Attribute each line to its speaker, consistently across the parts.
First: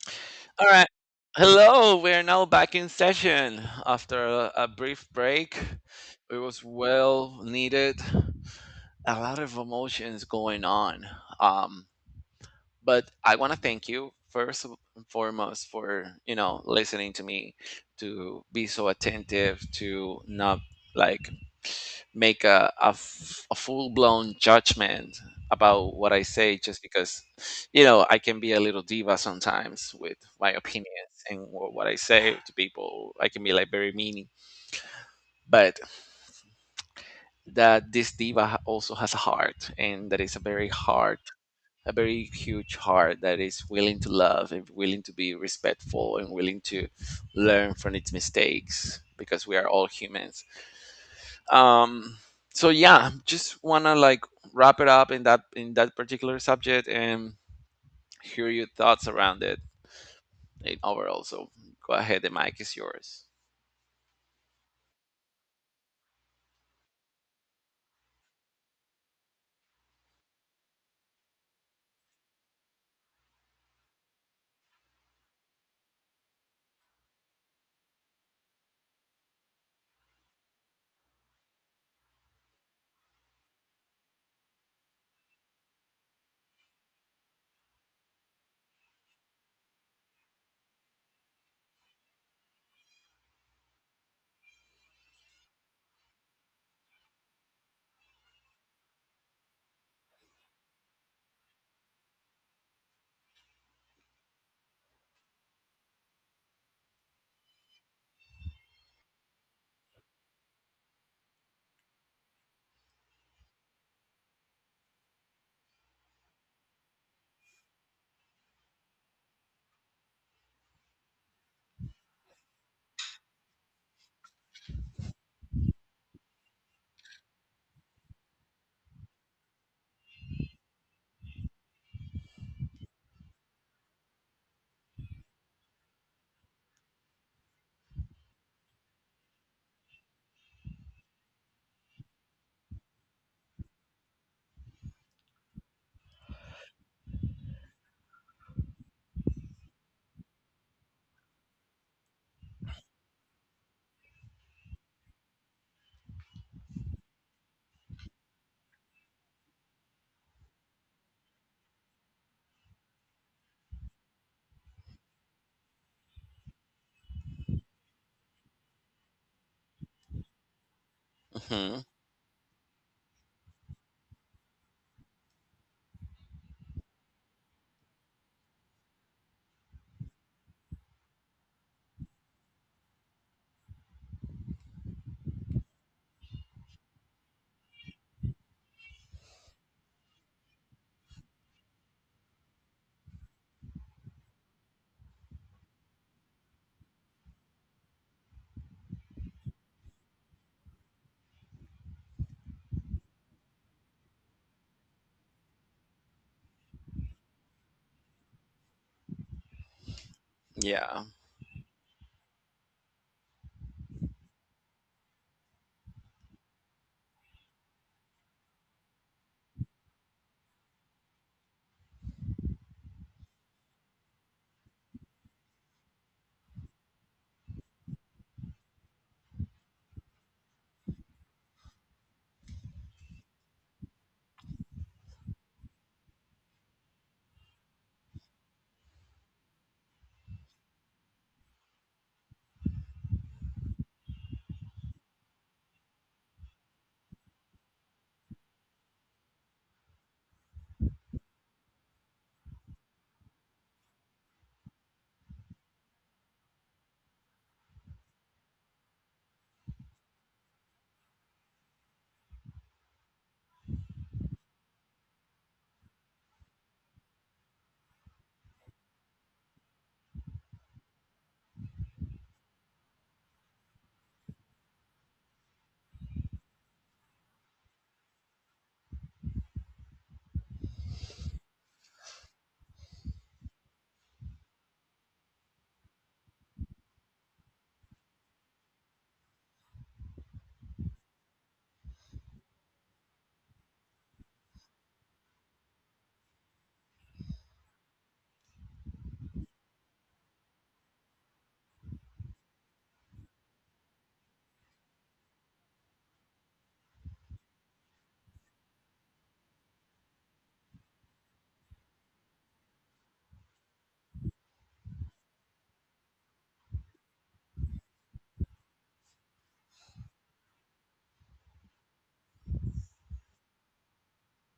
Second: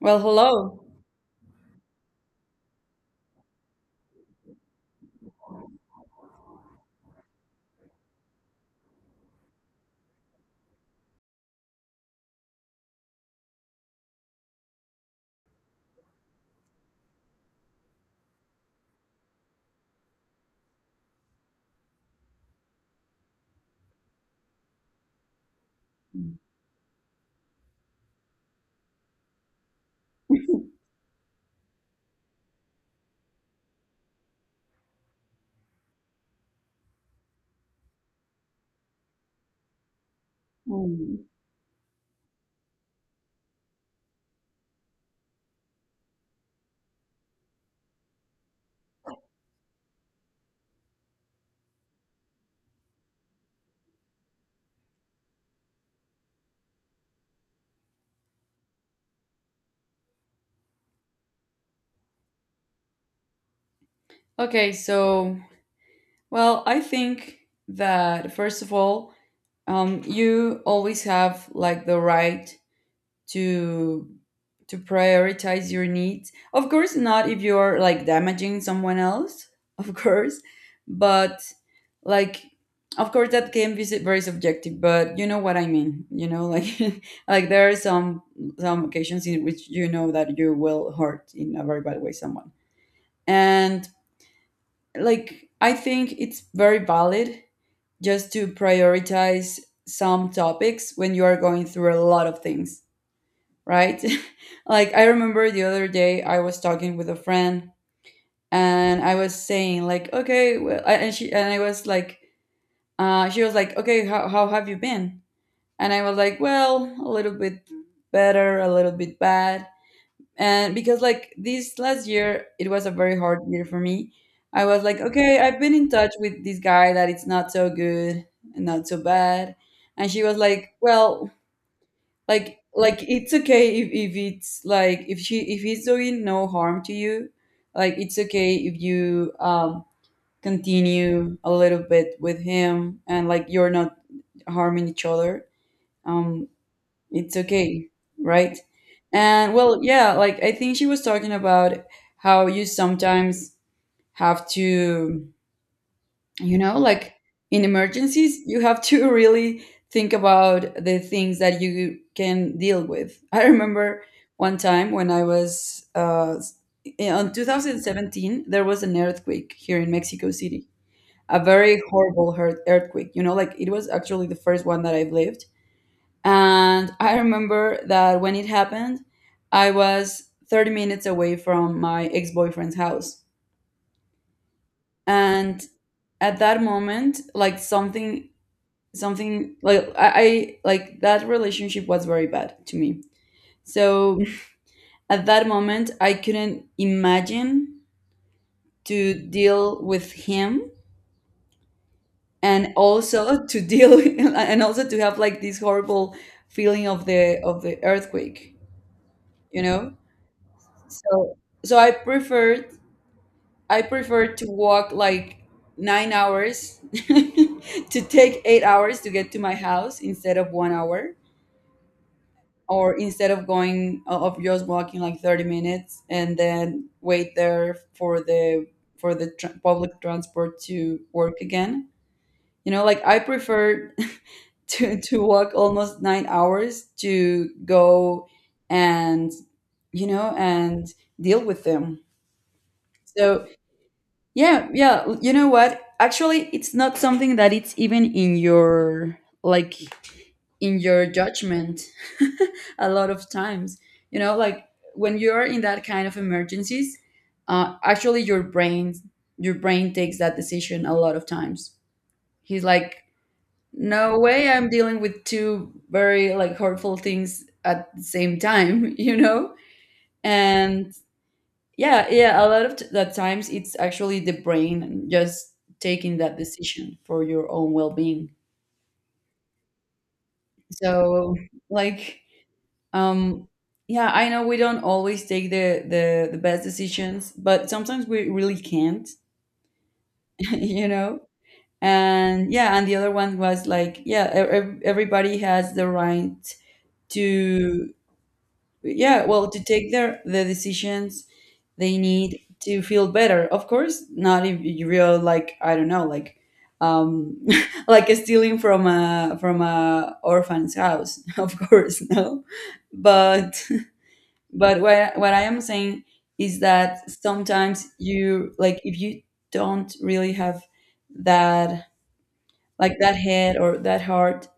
Speaker 1: Well,
Speaker 2: All
Speaker 1: hello.
Speaker 2: right. Hello, we are now back in session after a brief break. It was well needed. A lot of emotions going on. Um, but I want to thank you first and foremost for listening to me, to be so attentive, to not like make a full blown judgment about what I say just because I can be a little diva sometimes with my opinions and what I say to people. I can be like very meaning, but that this diva also has a heart, and that is
Speaker 1: Hmm.
Speaker 2: a very huge heart that is willing to love and willing to be respectful and willing to learn from its mistakes because we are all humans. Um, so yeah, just wanna like wrap it up in that particular subject and hear your thoughts around it in overall. So go ahead, the mic is yours.
Speaker 1: Okay, so, I think that first of all, you always have like the right to to prioritize your needs. Of course, not if you're like damaging someone else, of course, but like of course that can be very subjective, but you know what I mean, you know, like like there are some occasions in which you know that you will hurt in a very bad way someone. And like I think it's very valid just to prioritize some topics when you are going through a lot of things, right. Like I remember the other day I was talking with a friend and I was saying like, okay, well, I- and she and I was like she was like, okay, how have you been? And I was like, well, a little bit better, a little bit bad. And because like this last year it was a very hard year for me, I was like, okay, I've been in touch with this guy that it's not so good and not so bad. And she was like, well, it's okay if it's like if he's doing no harm to you, like it's okay if you continue a little bit with him and like you're not harming each other, um it's okay, right? And well, yeah, like I think she was talking about how you sometimes have to, you know, like in emergencies, you have to really think about the things that you can deal with. I remember one time when I was in 2017, there was an earthquake here in Mexico City, a very
Speaker 2: Hmm.
Speaker 1: horrible earthquake, you know, like it was actually the first one that I've lived. And I remember that when it happened, I was 30 minutes away from my ex boyfriend's house. And at that moment, like something like I like that relationship was very bad to me. So at that moment, I couldn't imagine to deal with him and also to deal and also to have like this horrible feeling of the earthquake, you know?
Speaker 2: Yeah.
Speaker 1: So so I preferred I prefer to walk like 9 hours to take 8 hours to get to my house instead of 1 hour, or instead of going of just walking like 30 minutes and then wait there for the tr public transport to work again. You know, like I prefer to walk almost 9 hours to go and, you know, and deal with them. So yeah, yeah. You know what? Actually, it's not something that it's even in your like in your judgment a lot of times. You know, like when you're in that kind of emergencies, actually your brain takes that decision a lot of times. He's like, no way, I'm dealing with two very like hurtful things at the same time. You know, and yeah, yeah. A lot of the times, it's actually the brain just taking that decision for your own well-being. So, like, um, yeah, I know we don't always take the the best decisions, but sometimes we really can't, you know. And yeah, and the other one was like, yeah, everybody has the right to, yeah, well, to take the decisions they need to feel better. Of course, not if you real like, I don't know, like um like stealing from a orphan's house, of course, no. But but what I am saying is that sometimes you like, if you don't really have that, like that head or that heart,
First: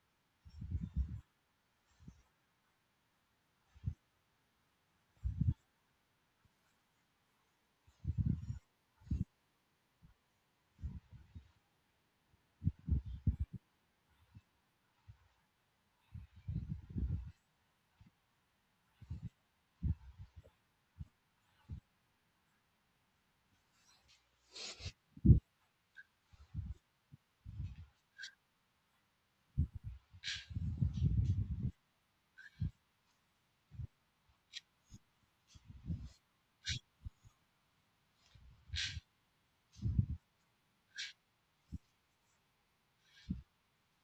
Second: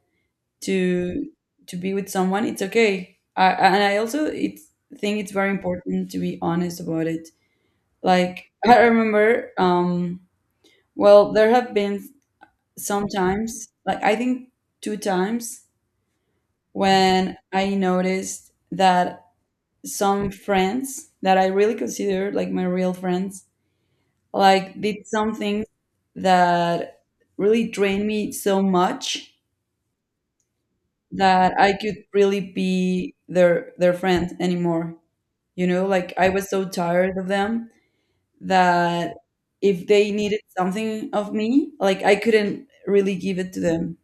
Speaker 1: to to be with someone, it's okay. And I also think it's very important to be honest about it. Like I remember, well, there have been some times, like I think two times, when I noticed that some friends that I really consider like my real friends, like did something that really drained me so much that I could really be their friend anymore. You know, like I was so tired of them that if they needed something of me, like I couldn't really give it to them,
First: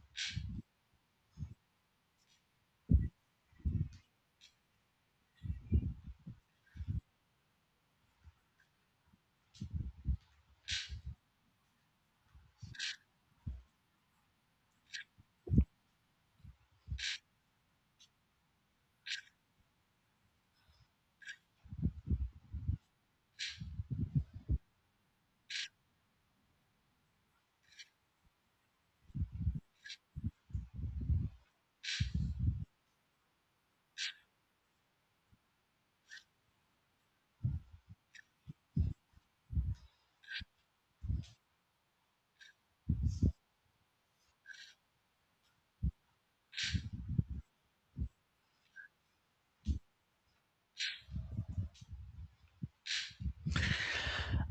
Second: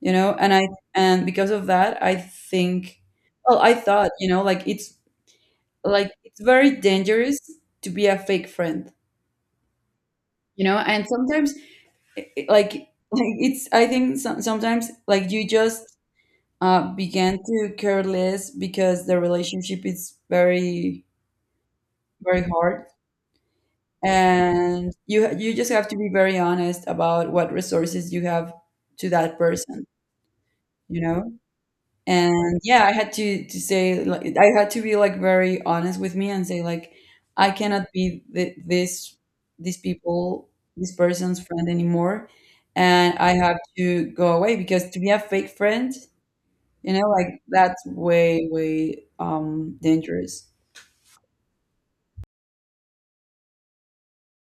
Speaker 1: you know? And because of that, I think, well, I thought, you know, like it's very dangerous to be a fake friend, you know? And sometimes, like like it's, I think sometimes like you just began to care less because the relationship is very very hard, and you just have to be very honest about what resources you have to that person, you know. And yeah, I had to say, like, I had to be like very honest with me and say like, I cannot be th- this these people this Person's friend anymore, and I have to go away. Because to be a fake friend, you know, like that's way dangerous.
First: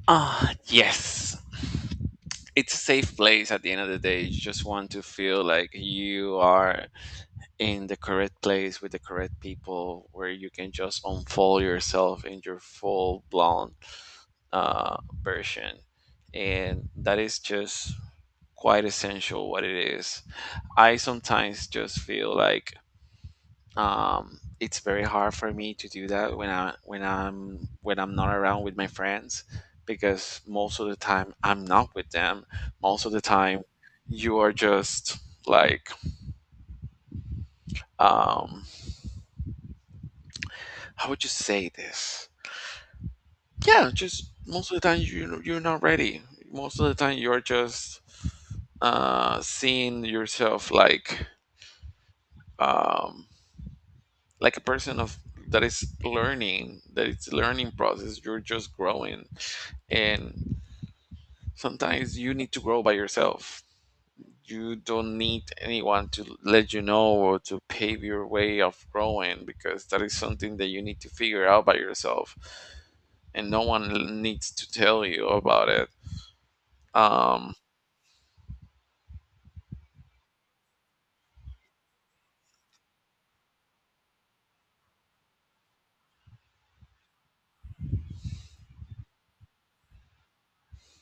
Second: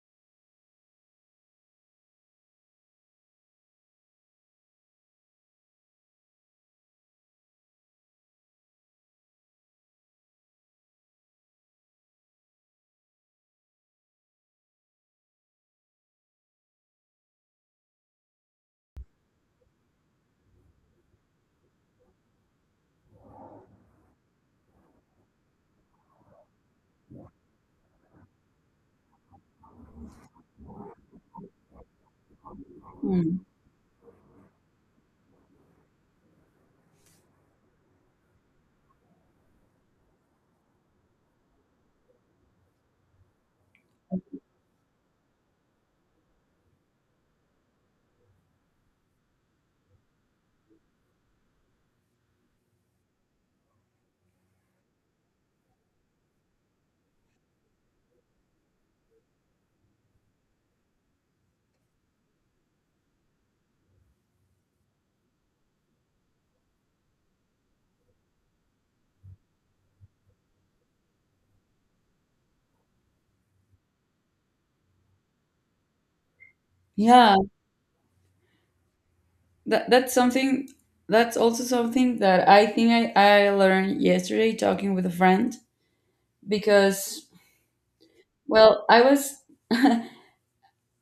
Speaker 2: Ah, yes. It's a safe place at the end of the day. You just want to feel like you are in the correct place with the correct people where you can just unfold yourself in your full blown uh, version, and that is just quite essential what it is. I sometimes just feel like it's very hard for me to do that when I when I'm not around with my friends because most of the time I'm not with them. Most of the
Speaker 1: Hmm.
Speaker 2: time you are just like, um how would you say this? Yeah, just most of the time you're not ready. Most of the time you're just seeing yourself um, like a person of that is learning, that it's a learning process. You're just growing, and sometimes you need to grow by yourself. You don't need anyone to let you know or to pave your way of growing because that is something that you need to figure out by yourself, and no one needs to tell you about it
Speaker 1: Yeah,
Speaker 2: um
Speaker 1: that that's something. That's also something that I think I learned yesterday talking with a friend. Because well, I was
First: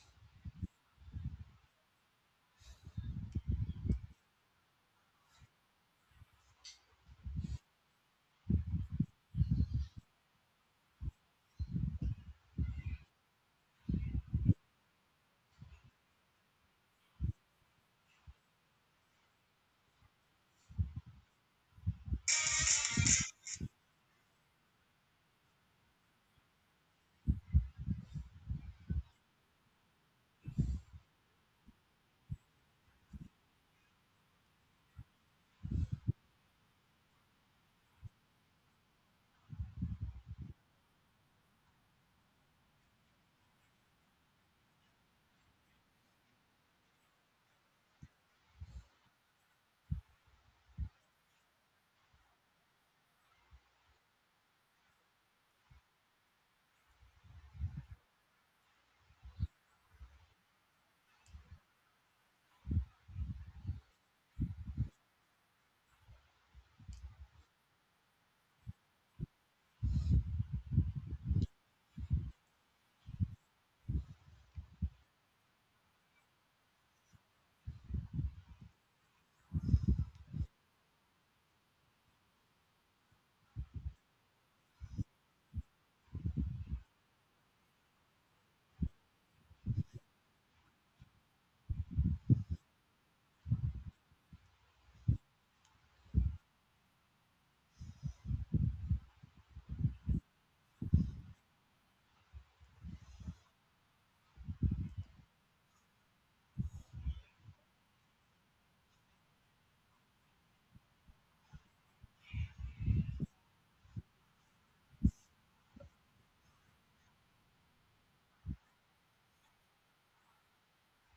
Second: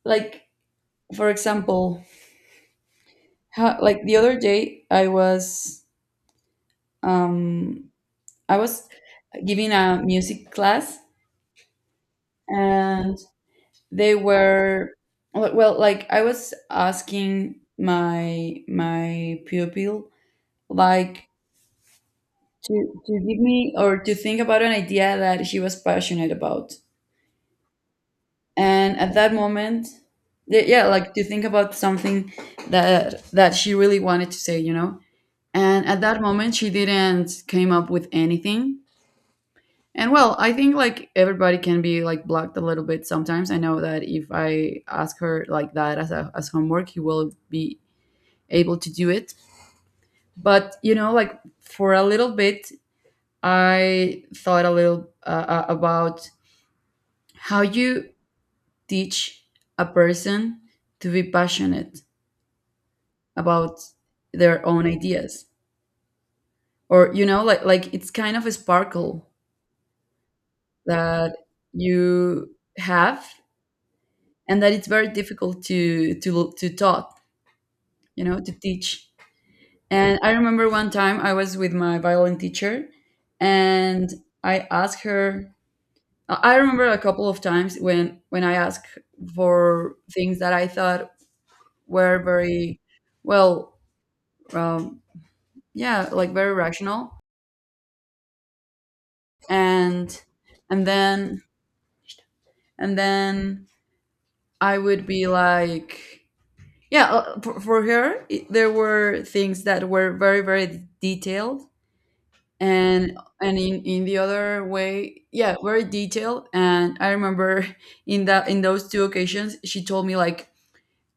Speaker 1: like, for example, how, like the other day I was, um I was giving a music class, and they were, well well, like I was asking my pupil like to give me or to think about an idea that she was passionate about. And at that moment, yeah, like to think about something that she really wanted to say, you know. And at that moment she didn't came up with anything. And well, I think like everybody can be like blocked a little bit sometimes. I know that if I ask her like that as a as homework, he will be able to do it. But you know, like for a little bit I thought a little about how you teach a person to be passionate about their own ideas. Or, you know, like it's kind of a sparkle that you have, and that it's very difficult to taught, you know, to teach. And I remember one time I was with my violin teacher, and I asked her, I remember a couple of times when I asked for things that I thought were very, well, um, yeah, like very rational. And and then and then I would be like, yeah, for her, it, there were things that were very, very detailed, and in the other way, yeah, very detailed. And I remember in that in those two occasions, she told me like,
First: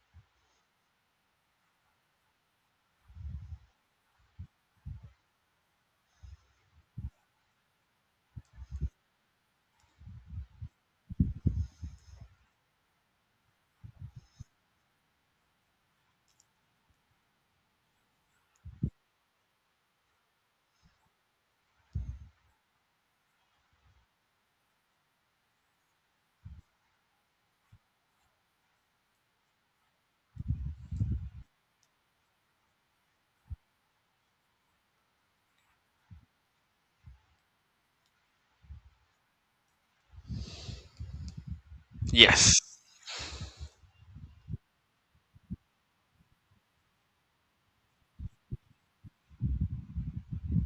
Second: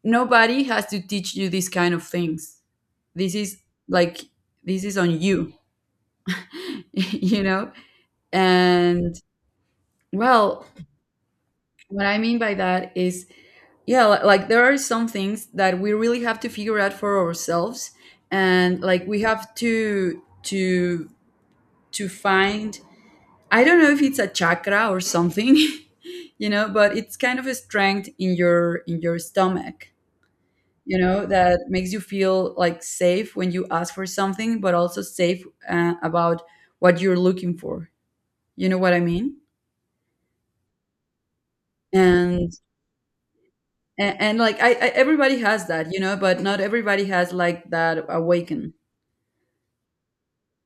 Speaker 1: nobody has to teach you these kind of things. This is like, this is on you, you know. And well, what I mean by that is, yeah, like there are some things that we really have to figure out for ourselves, and like we have to find, I don't know if it's a chakra or something, you know, but it's kind of a strength in your stomach, you know, that makes you feel like safe when you ask for something, but also safe about what you're looking for. You know what I mean? And
Speaker 2: yes,
Speaker 1: like I everybody has that, you know, but not everybody has like that awaken.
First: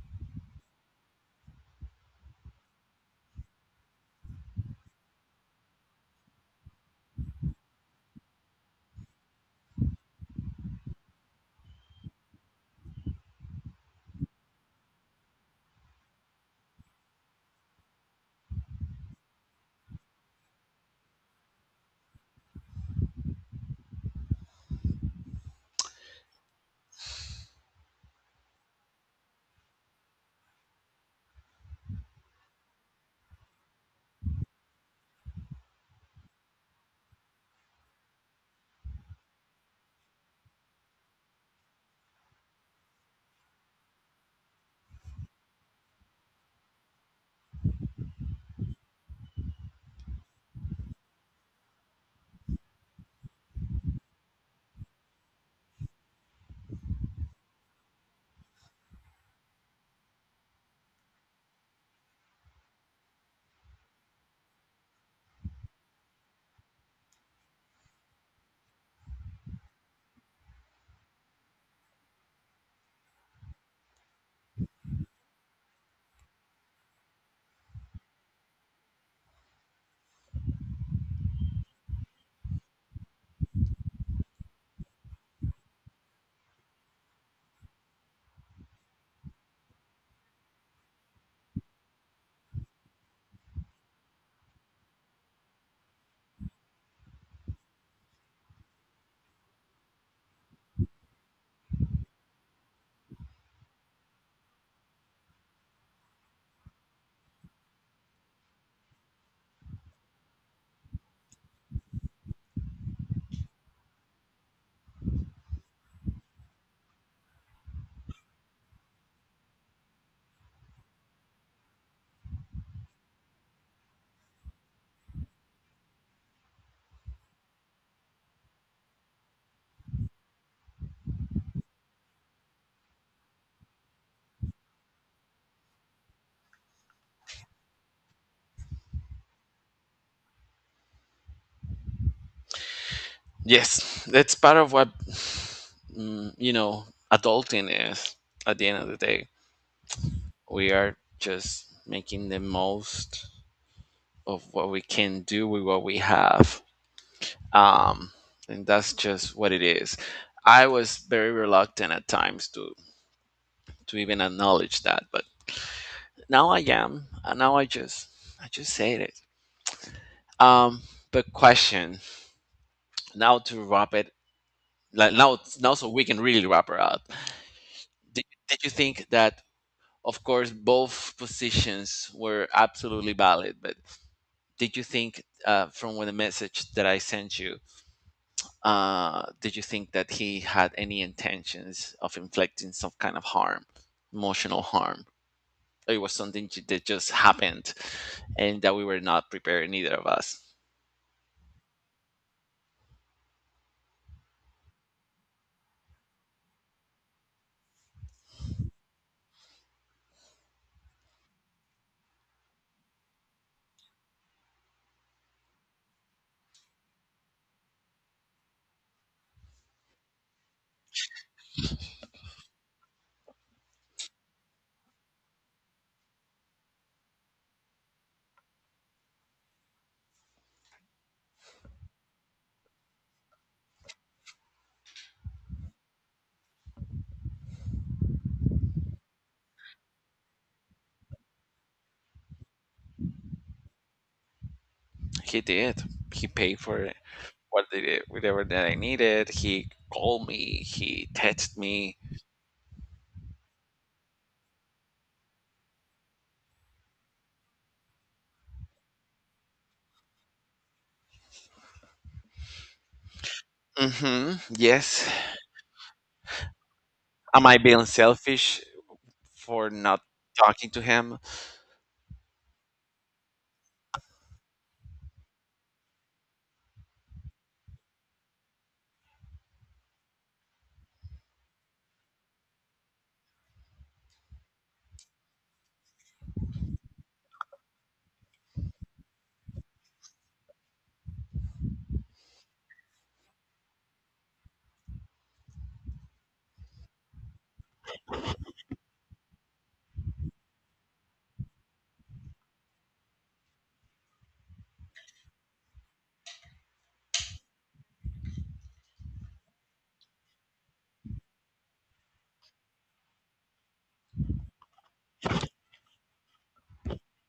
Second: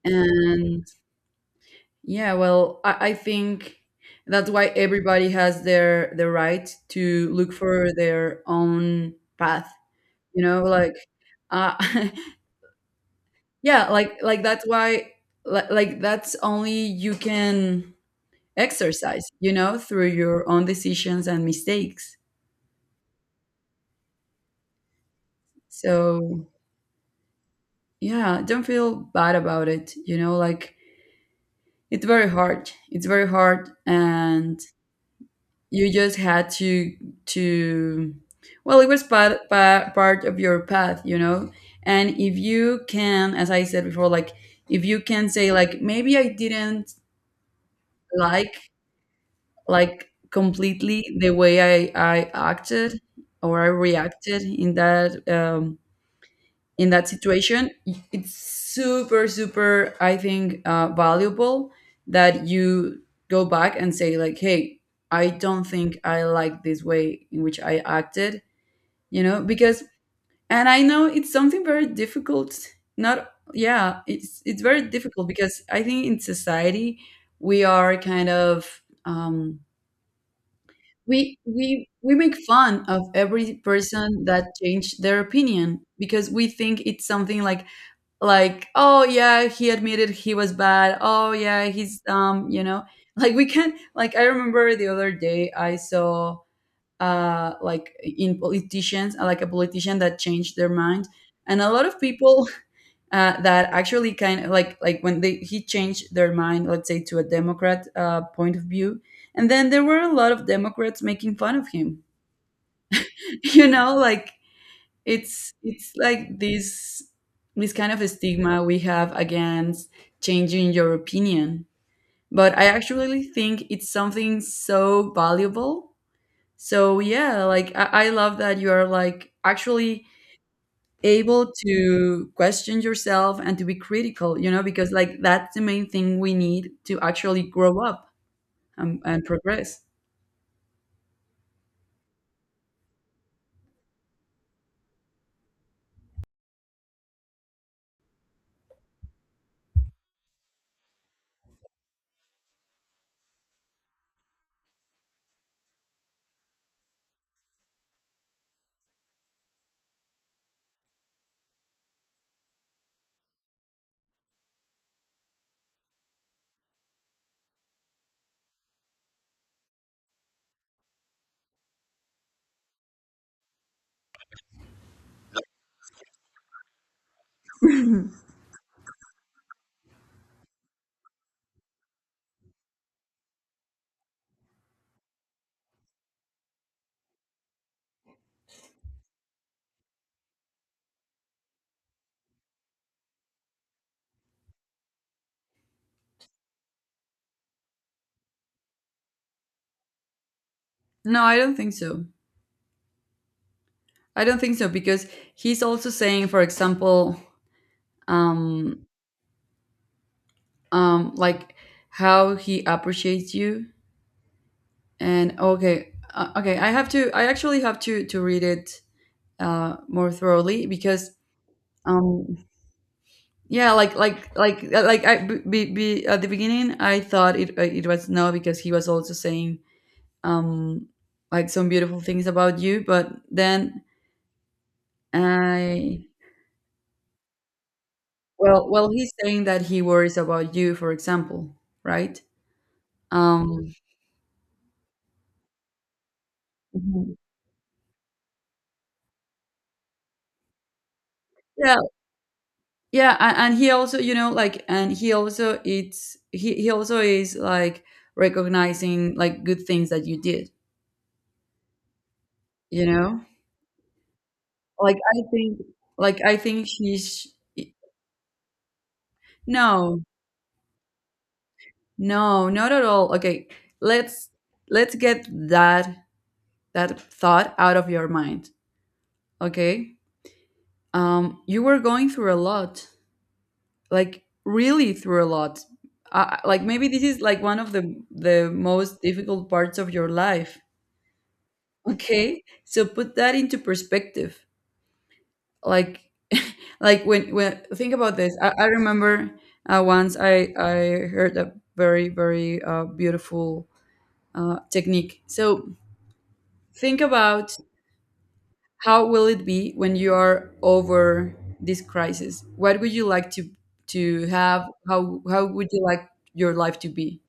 Speaker 1: And yeah, well, I think that's why everybody has the right to look for their own path, you know, like uh yeah, like that's why, like that's only you can exercise, you know, through your own decisions and mistakes. So yeah, don't feel bad about it, you know, like it's very hard, it's very hard, and you just had to to well, it was part of your path, you know. And if you can, as I said before, like, if you can say like, maybe I didn't like like completely, the way I acted or I reacted in that situation, it's super super, I think, valuable that you go back and say like, hey, I don't think I like this way in which I acted. You know, because, and I know it's something very difficult. Not, yeah, it's very difficult because I think in society we are kind of, we we make fun of every person that changed their opinion, because we think it's something like, oh yeah, he admitted he was bad, oh yeah, he's, you know, like we can, like I remember the other day I saw, like in politicians, like a politician that changed their mind. And a lot of people, that actually kind of like when they he changed their mind, let's say to a democrat point of view, and then there were a lot of democrats making fun of him. You know, like it's like this kind of stigma we have against Changing your opinion, but I actually think it's something so valuable. So yeah, like I love that you are like actually able to question yourself and to be critical, you know, because like that's the main thing we need to actually grow up and progress.
Speaker 2: yes, that's part of what, mm, you know adulting is at the end of the day. We are just making the most of what we can do with what we have, um and that's just what it is. I was very reluctant at times to even acknowledge that, but now I am, and now I just said it um but question, now to wrap it, like now so we can really wrap it up.
Speaker 1: No,
Speaker 2: Did you think that, of course, both positions were absolutely valid, but did you think, from the message that I sent you, did you think that he had any intentions of inflicting some kind of harm, emotional harm? Or it was something that just happened, and that we were not prepared, neither of us.
Speaker 1: I don't think so. I don't think so because he's also saying, for example, um like how he appreciates you. And okay, okay, I actually have to read it more thoroughly because um yeah, like at the beginning I thought it was no because he was also saying um like some beautiful things about you, but then I well he's saying that he worries about you, for example, right? um
Speaker 2: He did. He paid for it.
Speaker 1: Mhm.
Speaker 2: Whatever that I needed. He called me. He texted me.
Speaker 1: Yeah, and he also, you know, like, and he also it's he also is like recognizing like good things that you did, you know.
Speaker 2: Mm-hmm.
Speaker 1: Like
Speaker 2: Yes.
Speaker 1: I think, like I think he's
Speaker 2: Am I being selfish for not
Speaker 1: no,
Speaker 2: talking to him?
Speaker 1: no, not at all. Okay, let's let's get that that thought out of your mind. Okay. You were going through a lot, like really through a lot. Like maybe this is like one of the most difficult parts of your life. Okay, so put that into perspective. Like, like when think about this, I remember once I heard a very beautiful technique. So think about how will it be when you are over this crisis. What would you like to have? How would you like your life to be?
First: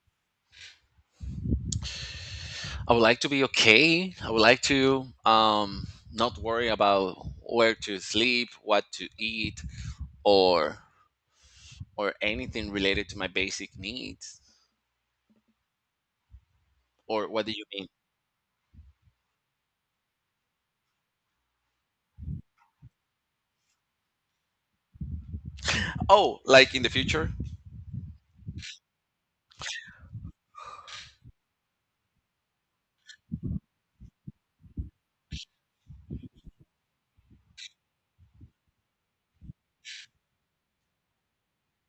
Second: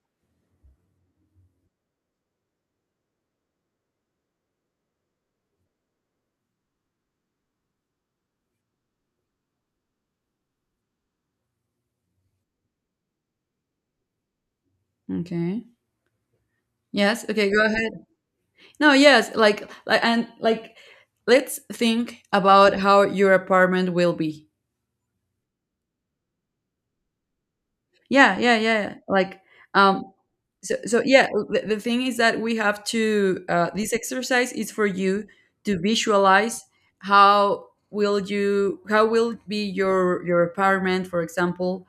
Speaker 2: I would like to be okay. I would like to not worry about where to sleep, what to eat, or anything related to my basic needs.
Speaker 1: Okay. Yes.
Speaker 2: Or what
Speaker 1: Okay.
Speaker 2: do you
Speaker 1: Go
Speaker 2: mean?
Speaker 1: ahead. No, yes, like, let's think about how your apartment will be.
Speaker 2: Oh, like in the future?
Speaker 1: Yeah, yeah, yeah, yeah. Like, um, so, so yeah, the thing is that we have to, this exercise is for you to visualize how will be your apartment, for example,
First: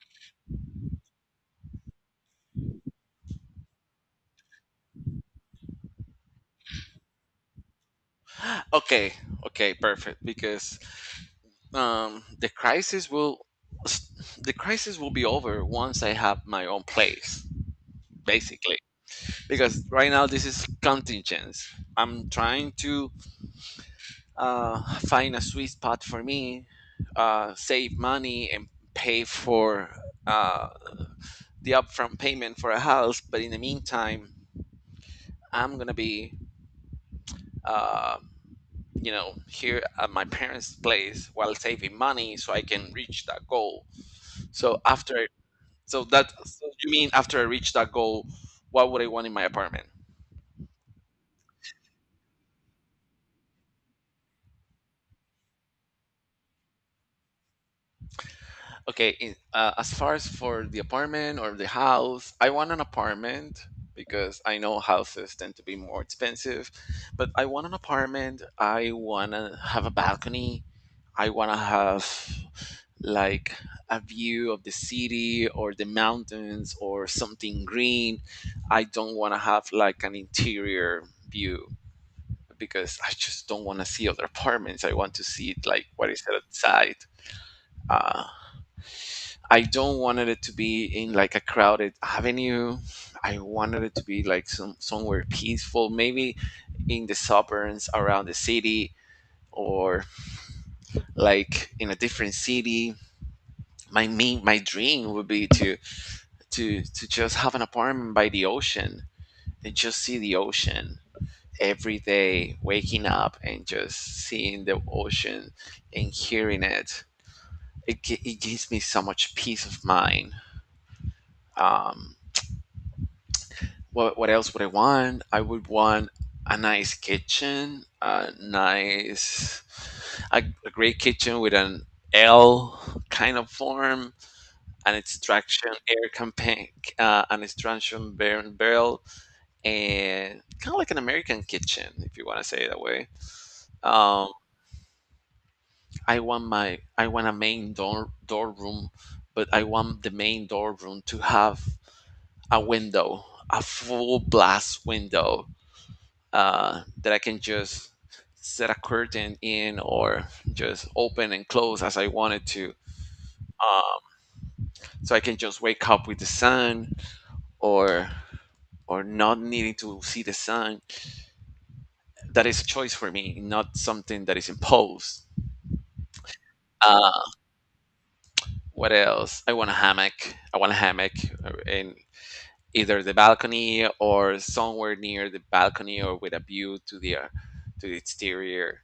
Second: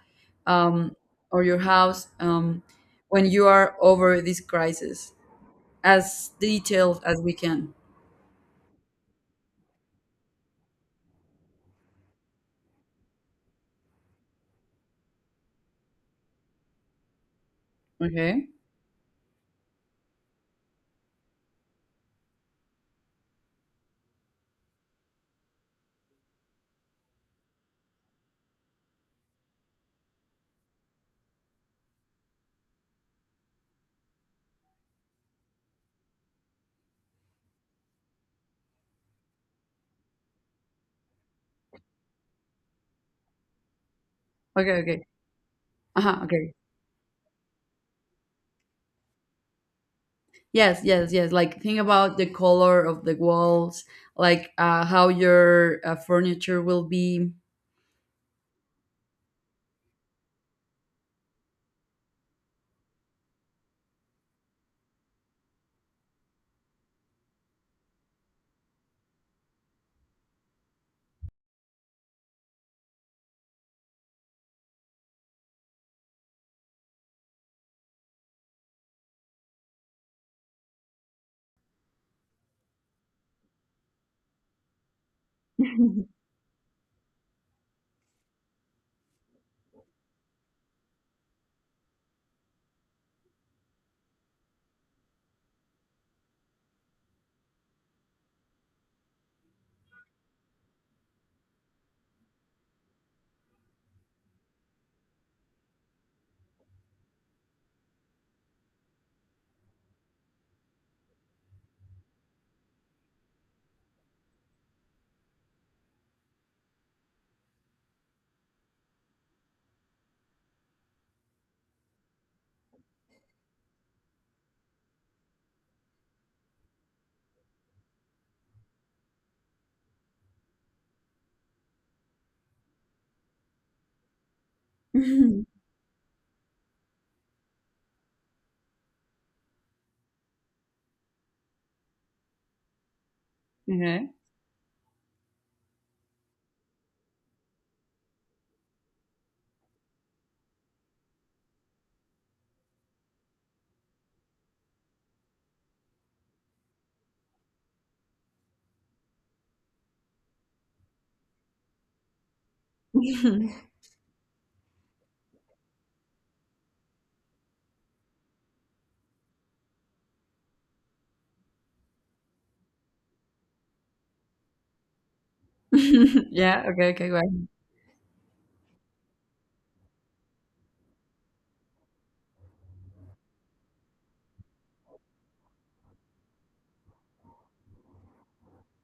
Speaker 1: um, or your house, when you are over this crisis as detailed as we can.
Speaker 2: Okay, okay, perfect. Because um, the crisis will the crisis will be over once I have my own place,
Speaker 1: Okay.
Speaker 2: basically. Because right now this is contingence. I'm trying to find a sweet spot for me, save money, and pay for uh, the upfront payment for a house. But in the meantime, I'm gonna be, uh, here at my parents' place while saving money so I can reach that goal.
Speaker 1: Okay.
Speaker 2: So
Speaker 1: Okay.
Speaker 2: after,
Speaker 1: Uh huh. Okay.
Speaker 2: so you mean after I reach that goal, what would I want in my apartment?
Speaker 1: Yes, yes, yes. Like think about the color of the walls, like how your furniture will be.
Speaker 2: Okay, as far as for the apartment or the house, I want an apartment because I know houses tend to be more expensive, but I want an apartment. I want to have a balcony. I want to have like a view of the city or the mountains or something green. I don't want to have like an interior view because I just don't want to see other apartments. I want to see like what is outside. Uh, I don't wanted it to be in like a crowded avenue. I wanted it to be like somewhere peaceful, maybe in the suburbs around the city or like in a different city. My dream would be to just have an apartment by the ocean and just see the ocean every day, waking up and just seeing the ocean and hearing it. It gives me so much peace of mind. Um, what else would I want? I would want a nice kitchen, a great kitchen with an L kind of form, an extraction air campaign, an extraction barrel, and kind of like an American kitchen, if you want to say it that way.
Speaker 1: Okay.
Speaker 2: Um, I want a main door room, but I want the main door room to have a window, a full blast window, that I can just set a curtain in or just open and close as I wanted to. So I can just wake up with the sun or not needing to see the sun. That is a choice for me, not something that is imposed.
Speaker 1: Yeah. Okay. Okay. Go
Speaker 2: Uh,
Speaker 1: ahead.
Speaker 2: what else? I want a hammock. I want a hammock, in either the balcony or somewhere near the balcony or with a view to the exterior.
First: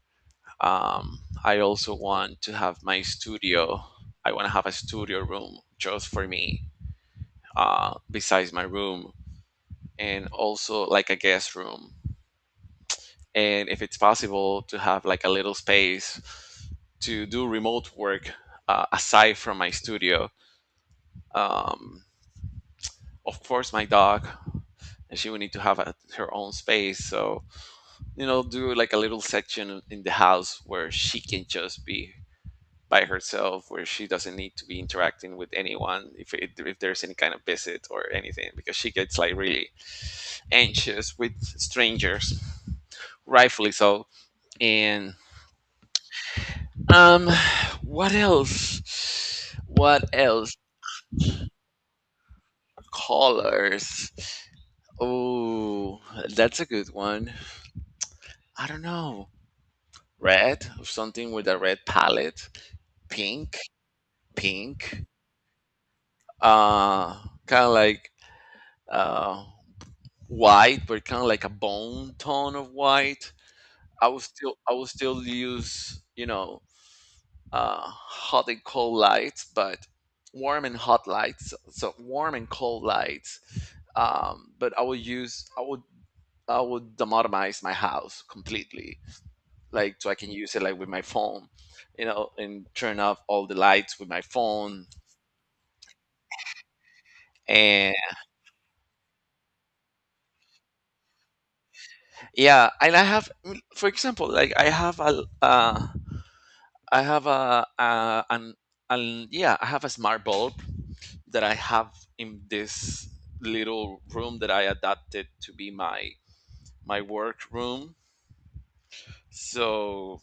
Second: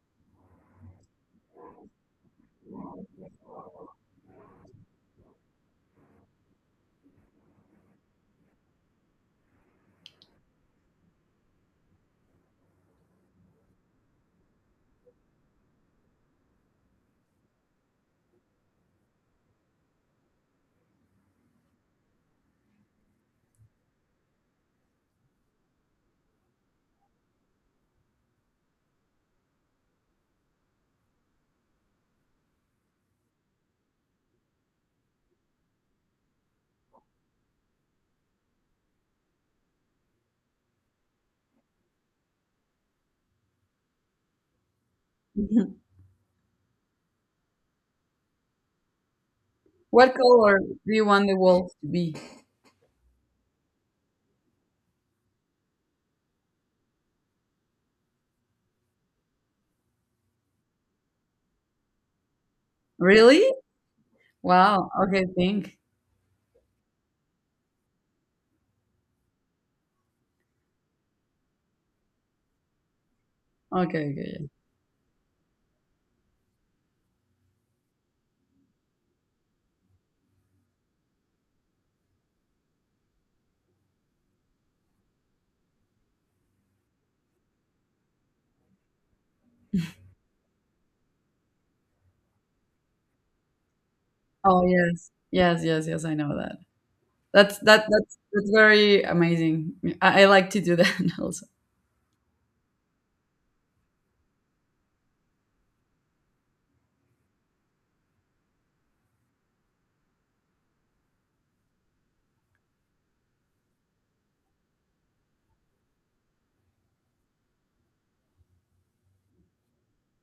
Speaker 2: I also want to have my studio. I want to have a studio room just for me, besides my room, and also like a guest room. And if it's possible to have like a little space to do remote work, aside from my studio. Um, of course, my dog, and she would need to have her own space. So, do like a little section in the house where she can just be by herself where she doesn't need to be interacting with anyone if there's any kind of visit or anything because she gets like really anxious with strangers, rightfully so. And um what else, what
Speaker 1: What
Speaker 2: else?
Speaker 1: color do you want the walls to be?
Speaker 2: Colors? Oh, that's a good one. I don't know. Red, something with a red palette.
Speaker 1: Really?
Speaker 2: Pink,
Speaker 1: Wow.
Speaker 2: pink.
Speaker 1: Okay. Think.
Speaker 2: uh kind of like, uh white, but kind of like a bone tone of white.
Speaker 1: Okay. Okay. Yeah.
Speaker 2: I would still use, hot and cold lights, but warm and hot lights. So warm and cold lights. But I would demotomize my house completely, like so I can use it like with my phone, and turn off all the lights with my
Speaker 1: Oh
Speaker 2: phone.
Speaker 1: yes. Yes. Yes. Yes. I know that. That's that.
Speaker 2: And
Speaker 1: That's very amazing. I like to do that also.
Speaker 2: yeah, and I have, for example, like I have I have a, a an, a smart bulb that I have in this little room that I adapted to be my work room. So,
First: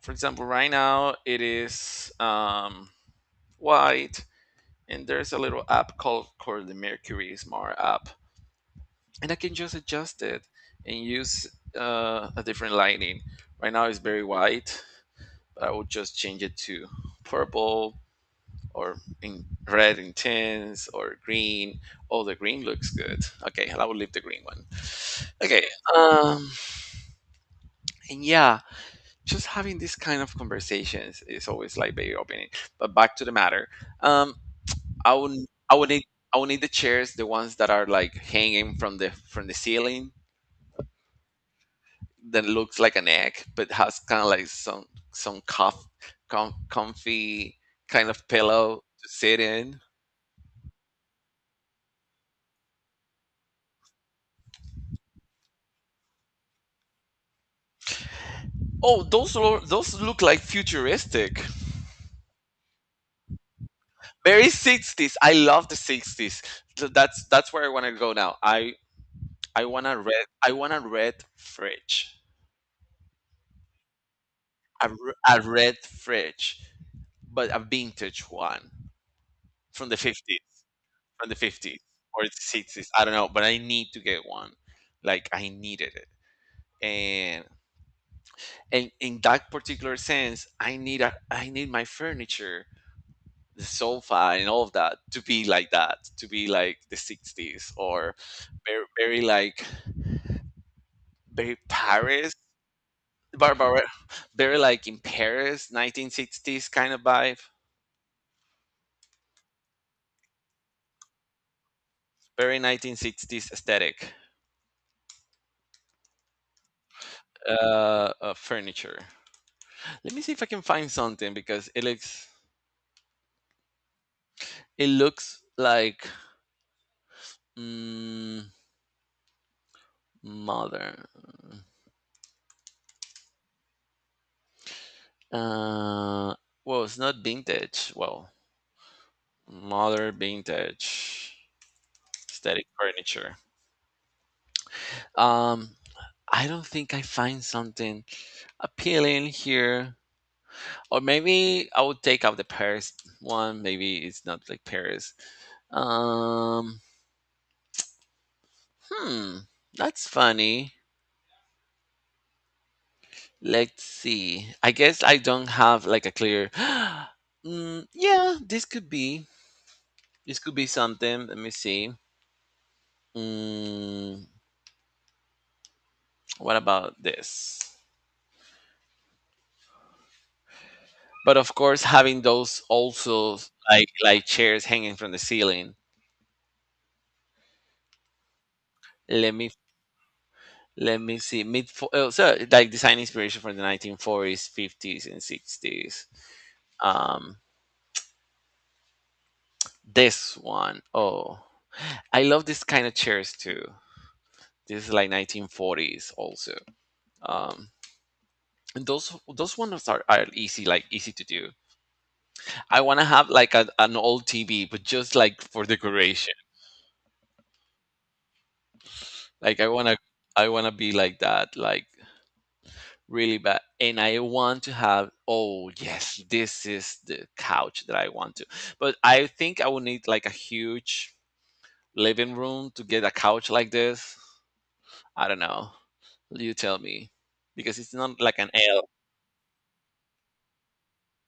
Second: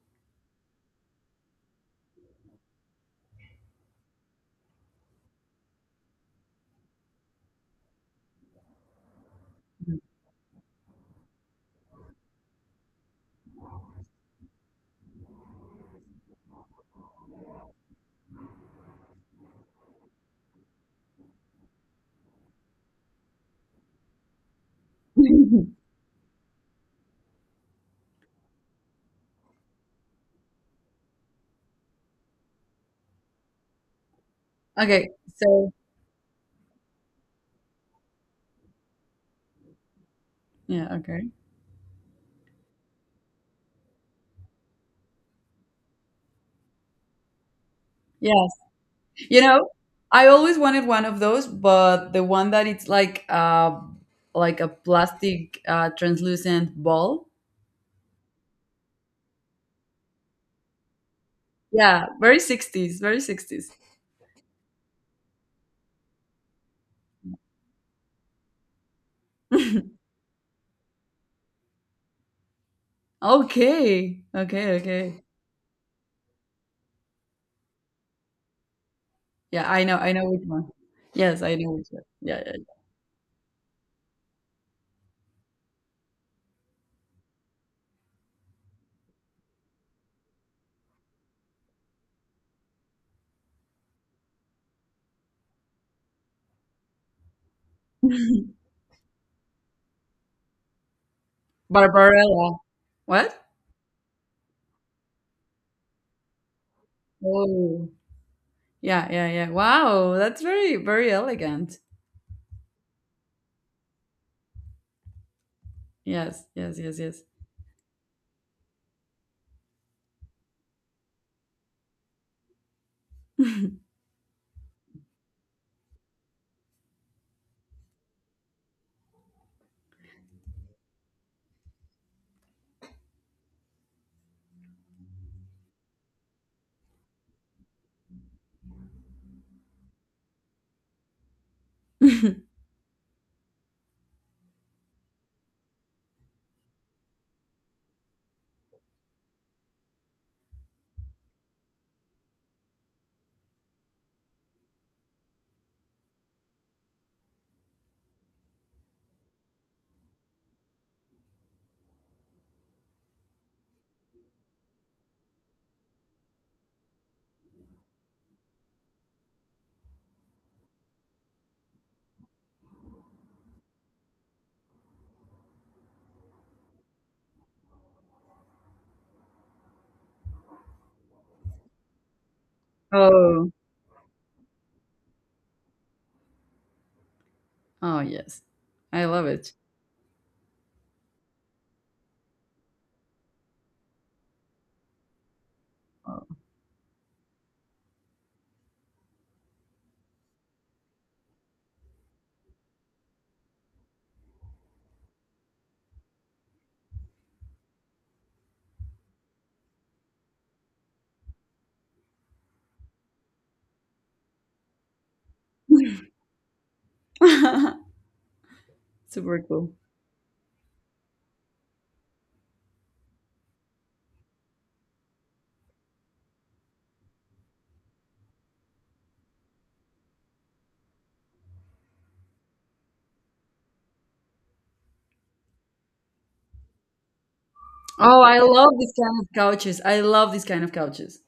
Speaker 2: for example, right now it is white, and there's a little app called the Mercury Smart app, and I can just adjust it and use, a different lighting. Right now it's very white, but I will just change it to purple or in red intense or green. Oh, the green looks good. Okay, I will leave the green one. Okay, um, and yeah, just having this kind of conversations is always like very opening. But back to the matter, um,
Speaker 1: Okay.
Speaker 2: I would
Speaker 1: So
Speaker 2: I would need need the chairs, the ones that are like hanging from the ceiling
Speaker 1: yeah. Okay.
Speaker 2: that looks like an egg, but has kind of like some cuff, comfy kind of
Speaker 1: Yeah.
Speaker 2: pillow to sit
Speaker 1: You know,
Speaker 2: in.
Speaker 1: I always wanted one of those, but the one that it's like a plastic translucent ball.
Speaker 2: Oh, those look like futuristic.
Speaker 1: Yeah, very 60s, very 60s.
Speaker 2: Very 60s. I love the 60s. That's where I want to go now. I want a red fridge.
Speaker 1: Okay. Okay,
Speaker 2: A,
Speaker 1: okay.
Speaker 2: r- a red fridge, but a vintage one
Speaker 1: Yeah,
Speaker 2: from the
Speaker 1: I know which
Speaker 2: 50s,
Speaker 1: one.
Speaker 2: from the
Speaker 1: Yes, I know
Speaker 2: 50s
Speaker 1: which one.
Speaker 2: or the
Speaker 1: Yeah, yeah,
Speaker 2: 60s. I don't know, but I need to get one. Like I needed it. And and in that particular sense, I need my furniture, the sofa and all of that, to be like that, to be like the 60s or
Speaker 1: yeah.
Speaker 2: very, very like very Paris
Speaker 1: Barbarella. What?
Speaker 2: Barbara, very like in Paris 1960s kind of vibe,
Speaker 1: Oh. Yeah, yeah, yeah. Wow, that's very elegant.
Speaker 2: very 1960s aesthetic,
Speaker 1: Yes, yes, yes, yes.
Speaker 2: furniture. Let me see if I can find something because it looks like, mm, modern, uh well, it's not vintage, well, modern vintage aesthetic furniture. Um, I don't think I find something appealing here. Or maybe I would take out the Paris one. Maybe it's not like Paris. Um, hmm, that's funny. Let's see. I guess I don't have like a clear. Mm, yeah, this could be. This could be something. Let me see. Mm, what about this? But of course, having those also
Speaker 1: Oh.
Speaker 2: like chairs hanging from the ceiling.
Speaker 1: Oh, yes. I love
Speaker 2: Let me
Speaker 1: it.
Speaker 2: Let me see. Oh, so like design inspiration from the 1940s, 50s, and 60s.
Speaker 1: Oh.
Speaker 2: Um, this one. Oh, I love this kind of chairs too. This is like 1940s also. Um, and those ones are easy, like easy to do. I want to have like a, an old TV, but just like for decoration.
Speaker 1: Super
Speaker 2: Like I
Speaker 1: cool.
Speaker 2: wanna I wanna be like that, like really bad, and I want to have, oh yes, this is the couch that I want to, but I think I would need like a huge living room to get a couch like this. I don't know, you tell me, because it's
Speaker 1: Oh,
Speaker 2: not
Speaker 1: I
Speaker 2: like an
Speaker 1: love
Speaker 2: L,
Speaker 1: this kind of couches. I love this kind of couches.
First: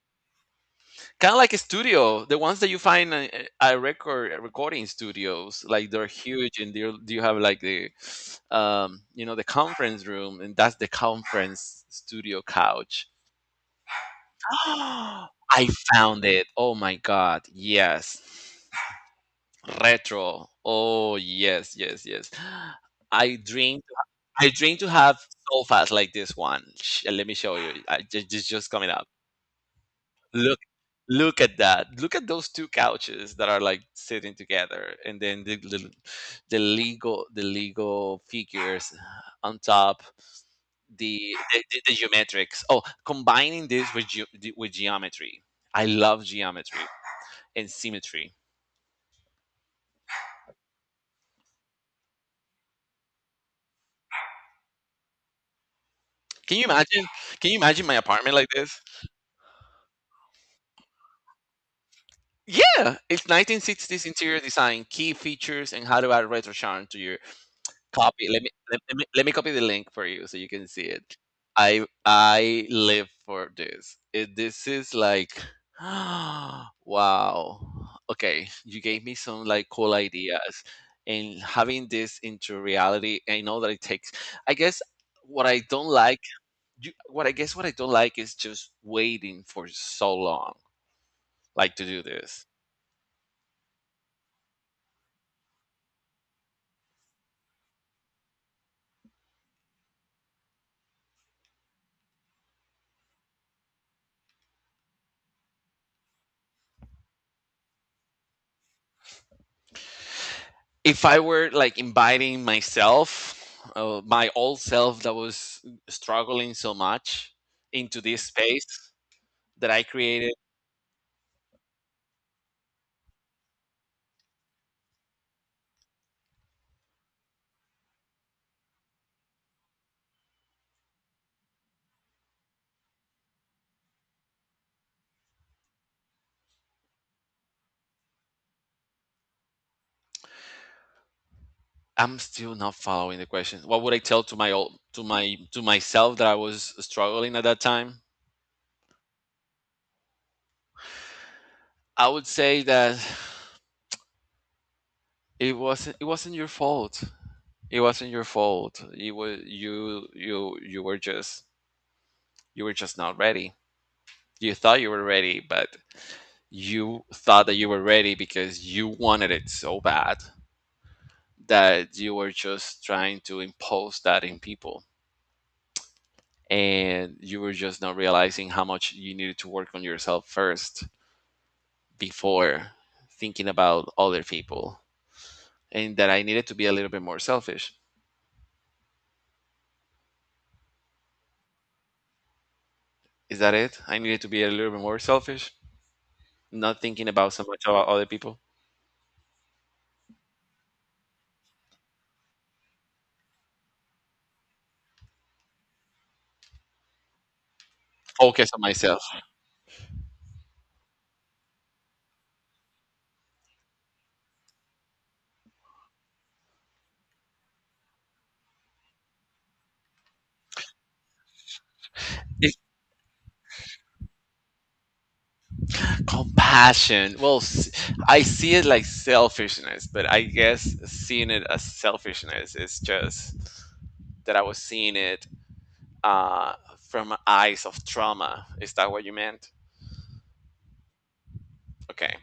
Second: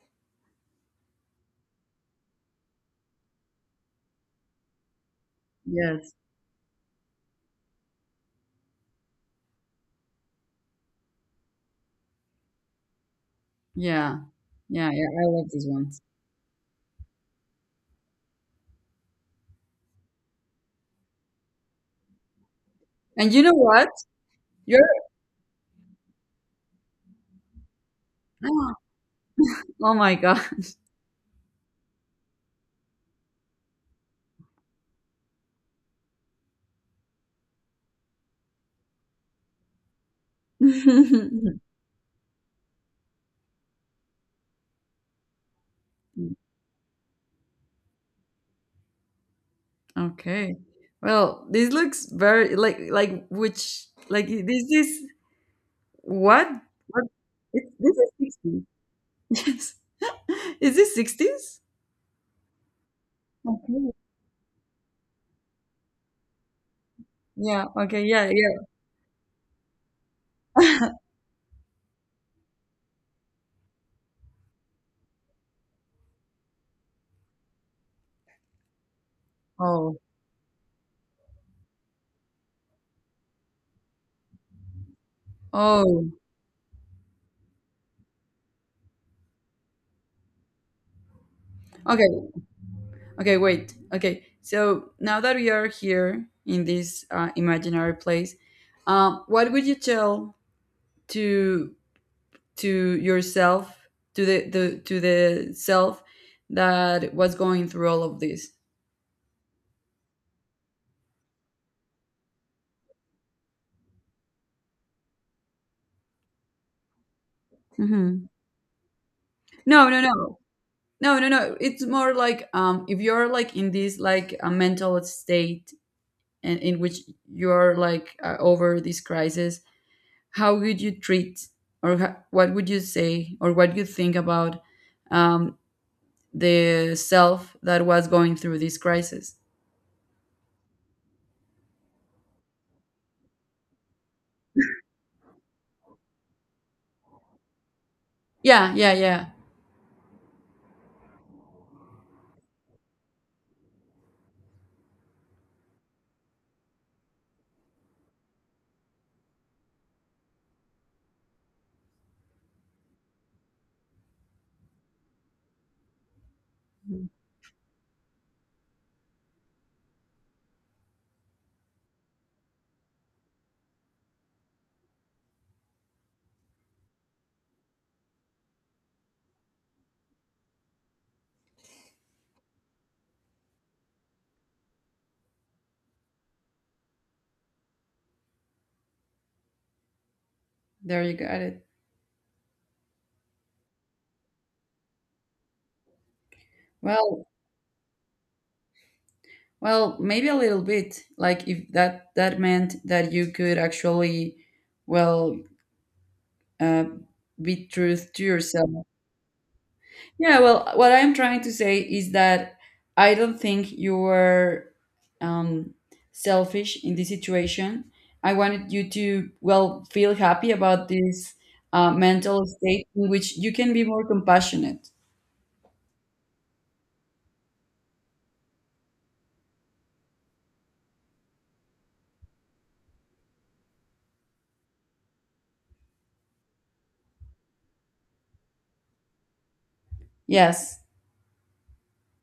Speaker 2: kind of like a studio, the ones that you find, a recording studios, like they're
Speaker 1: Yes.
Speaker 2: huge, and they do you have like the, you know, the conference room, and that's the conference studio couch.
Speaker 1: Yeah. Yeah, yeah, I love these
Speaker 2: I
Speaker 1: ones.
Speaker 2: Found it. Oh my god. Yes. Retro. Oh yes, yes, yes.
Speaker 1: And
Speaker 2: I
Speaker 1: you know
Speaker 2: dream
Speaker 1: what?
Speaker 2: I dream
Speaker 1: You're
Speaker 2: to have sofas like this one. Let me show you. I just
Speaker 1: Oh
Speaker 2: coming up.
Speaker 1: my God.
Speaker 2: Look Look at that. Look at those two couches that are like sitting together, and then the Lego figures on top. The, the geometrics. Oh, combining this with with geometry. I love geometry and symmetry.
Speaker 1: Okay. Well, this looks very like this is what?
Speaker 2: Can you
Speaker 1: What?
Speaker 2: imagine? Can you
Speaker 1: It,
Speaker 2: imagine my
Speaker 1: this is
Speaker 2: apartment like
Speaker 1: 60s.
Speaker 2: this?
Speaker 1: Yes. Is this 60s?
Speaker 2: Yeah, it's
Speaker 1: Okay.
Speaker 2: 1960s interior design, key features, and how to add retro charm to your
Speaker 1: Yeah, okay.
Speaker 2: copy.
Speaker 1: Yeah,
Speaker 2: Let me copy the link for you so you can see
Speaker 1: yeah.
Speaker 2: it. I live for this. It, this is like, wow. Okay, you gave me some like cool
Speaker 1: Oh.
Speaker 2: ideas, and having this into reality. I know that it takes. I guess what I don't
Speaker 1: Oh.
Speaker 2: like you, what I guess what I don't like is just waiting for so long, like to do
Speaker 1: Okay.
Speaker 2: this.
Speaker 1: Okay, wait. Okay, so now that we are here in this imaginary place, what would you tell to to yourself, to the self that was going through all of this?
Speaker 2: If I were like inviting myself, my old self that was struggling so much into this
Speaker 1: Hmm.
Speaker 2: space that I
Speaker 1: No, no,
Speaker 2: created.
Speaker 1: no, no, no, no. It's more like, if you're like in this like a mental state and in which you're like over this crisis, how would you treat or ho- what would you say or what you think about, um, the self that was going through this crisis.
Speaker 2: I'm still not following the question. What would I tell to my old, to my to myself that I was struggling at that time?
Speaker 1: Yeah, yeah, yeah.
Speaker 2: I would say that it wasn't your fault. It wasn't your fault. It was, you were just, you were just not ready. You thought you were ready, but you thought that you were ready because you wanted it so bad that you were just trying to impose that in people. And you were just not realizing how much you needed to work on yourself first before thinking about other people. And that I needed to be a little bit more selfish.
Speaker 1: There you got it.
Speaker 2: Is that it? I needed to be a little bit more selfish, not thinking
Speaker 1: Well,
Speaker 2: about so much about other people,
Speaker 1: well, maybe a little bit. Like if that that meant that you could actually, well, uh, be truth to
Speaker 2: focus on
Speaker 1: yourself.
Speaker 2: myself.
Speaker 1: Yeah. Well, what I'm trying to say is that I don't think you were, um, selfish in this situation. I wanted you to well feel happy about this mental state in which you can be more compassionate.
Speaker 2: Compassion. I see it like selfishness, but I guess seeing it as selfishness is just that I was seeing it, uh, from eyes of trauma. Is that what you meant?
Speaker 1: Yes.
Speaker 2: Okay,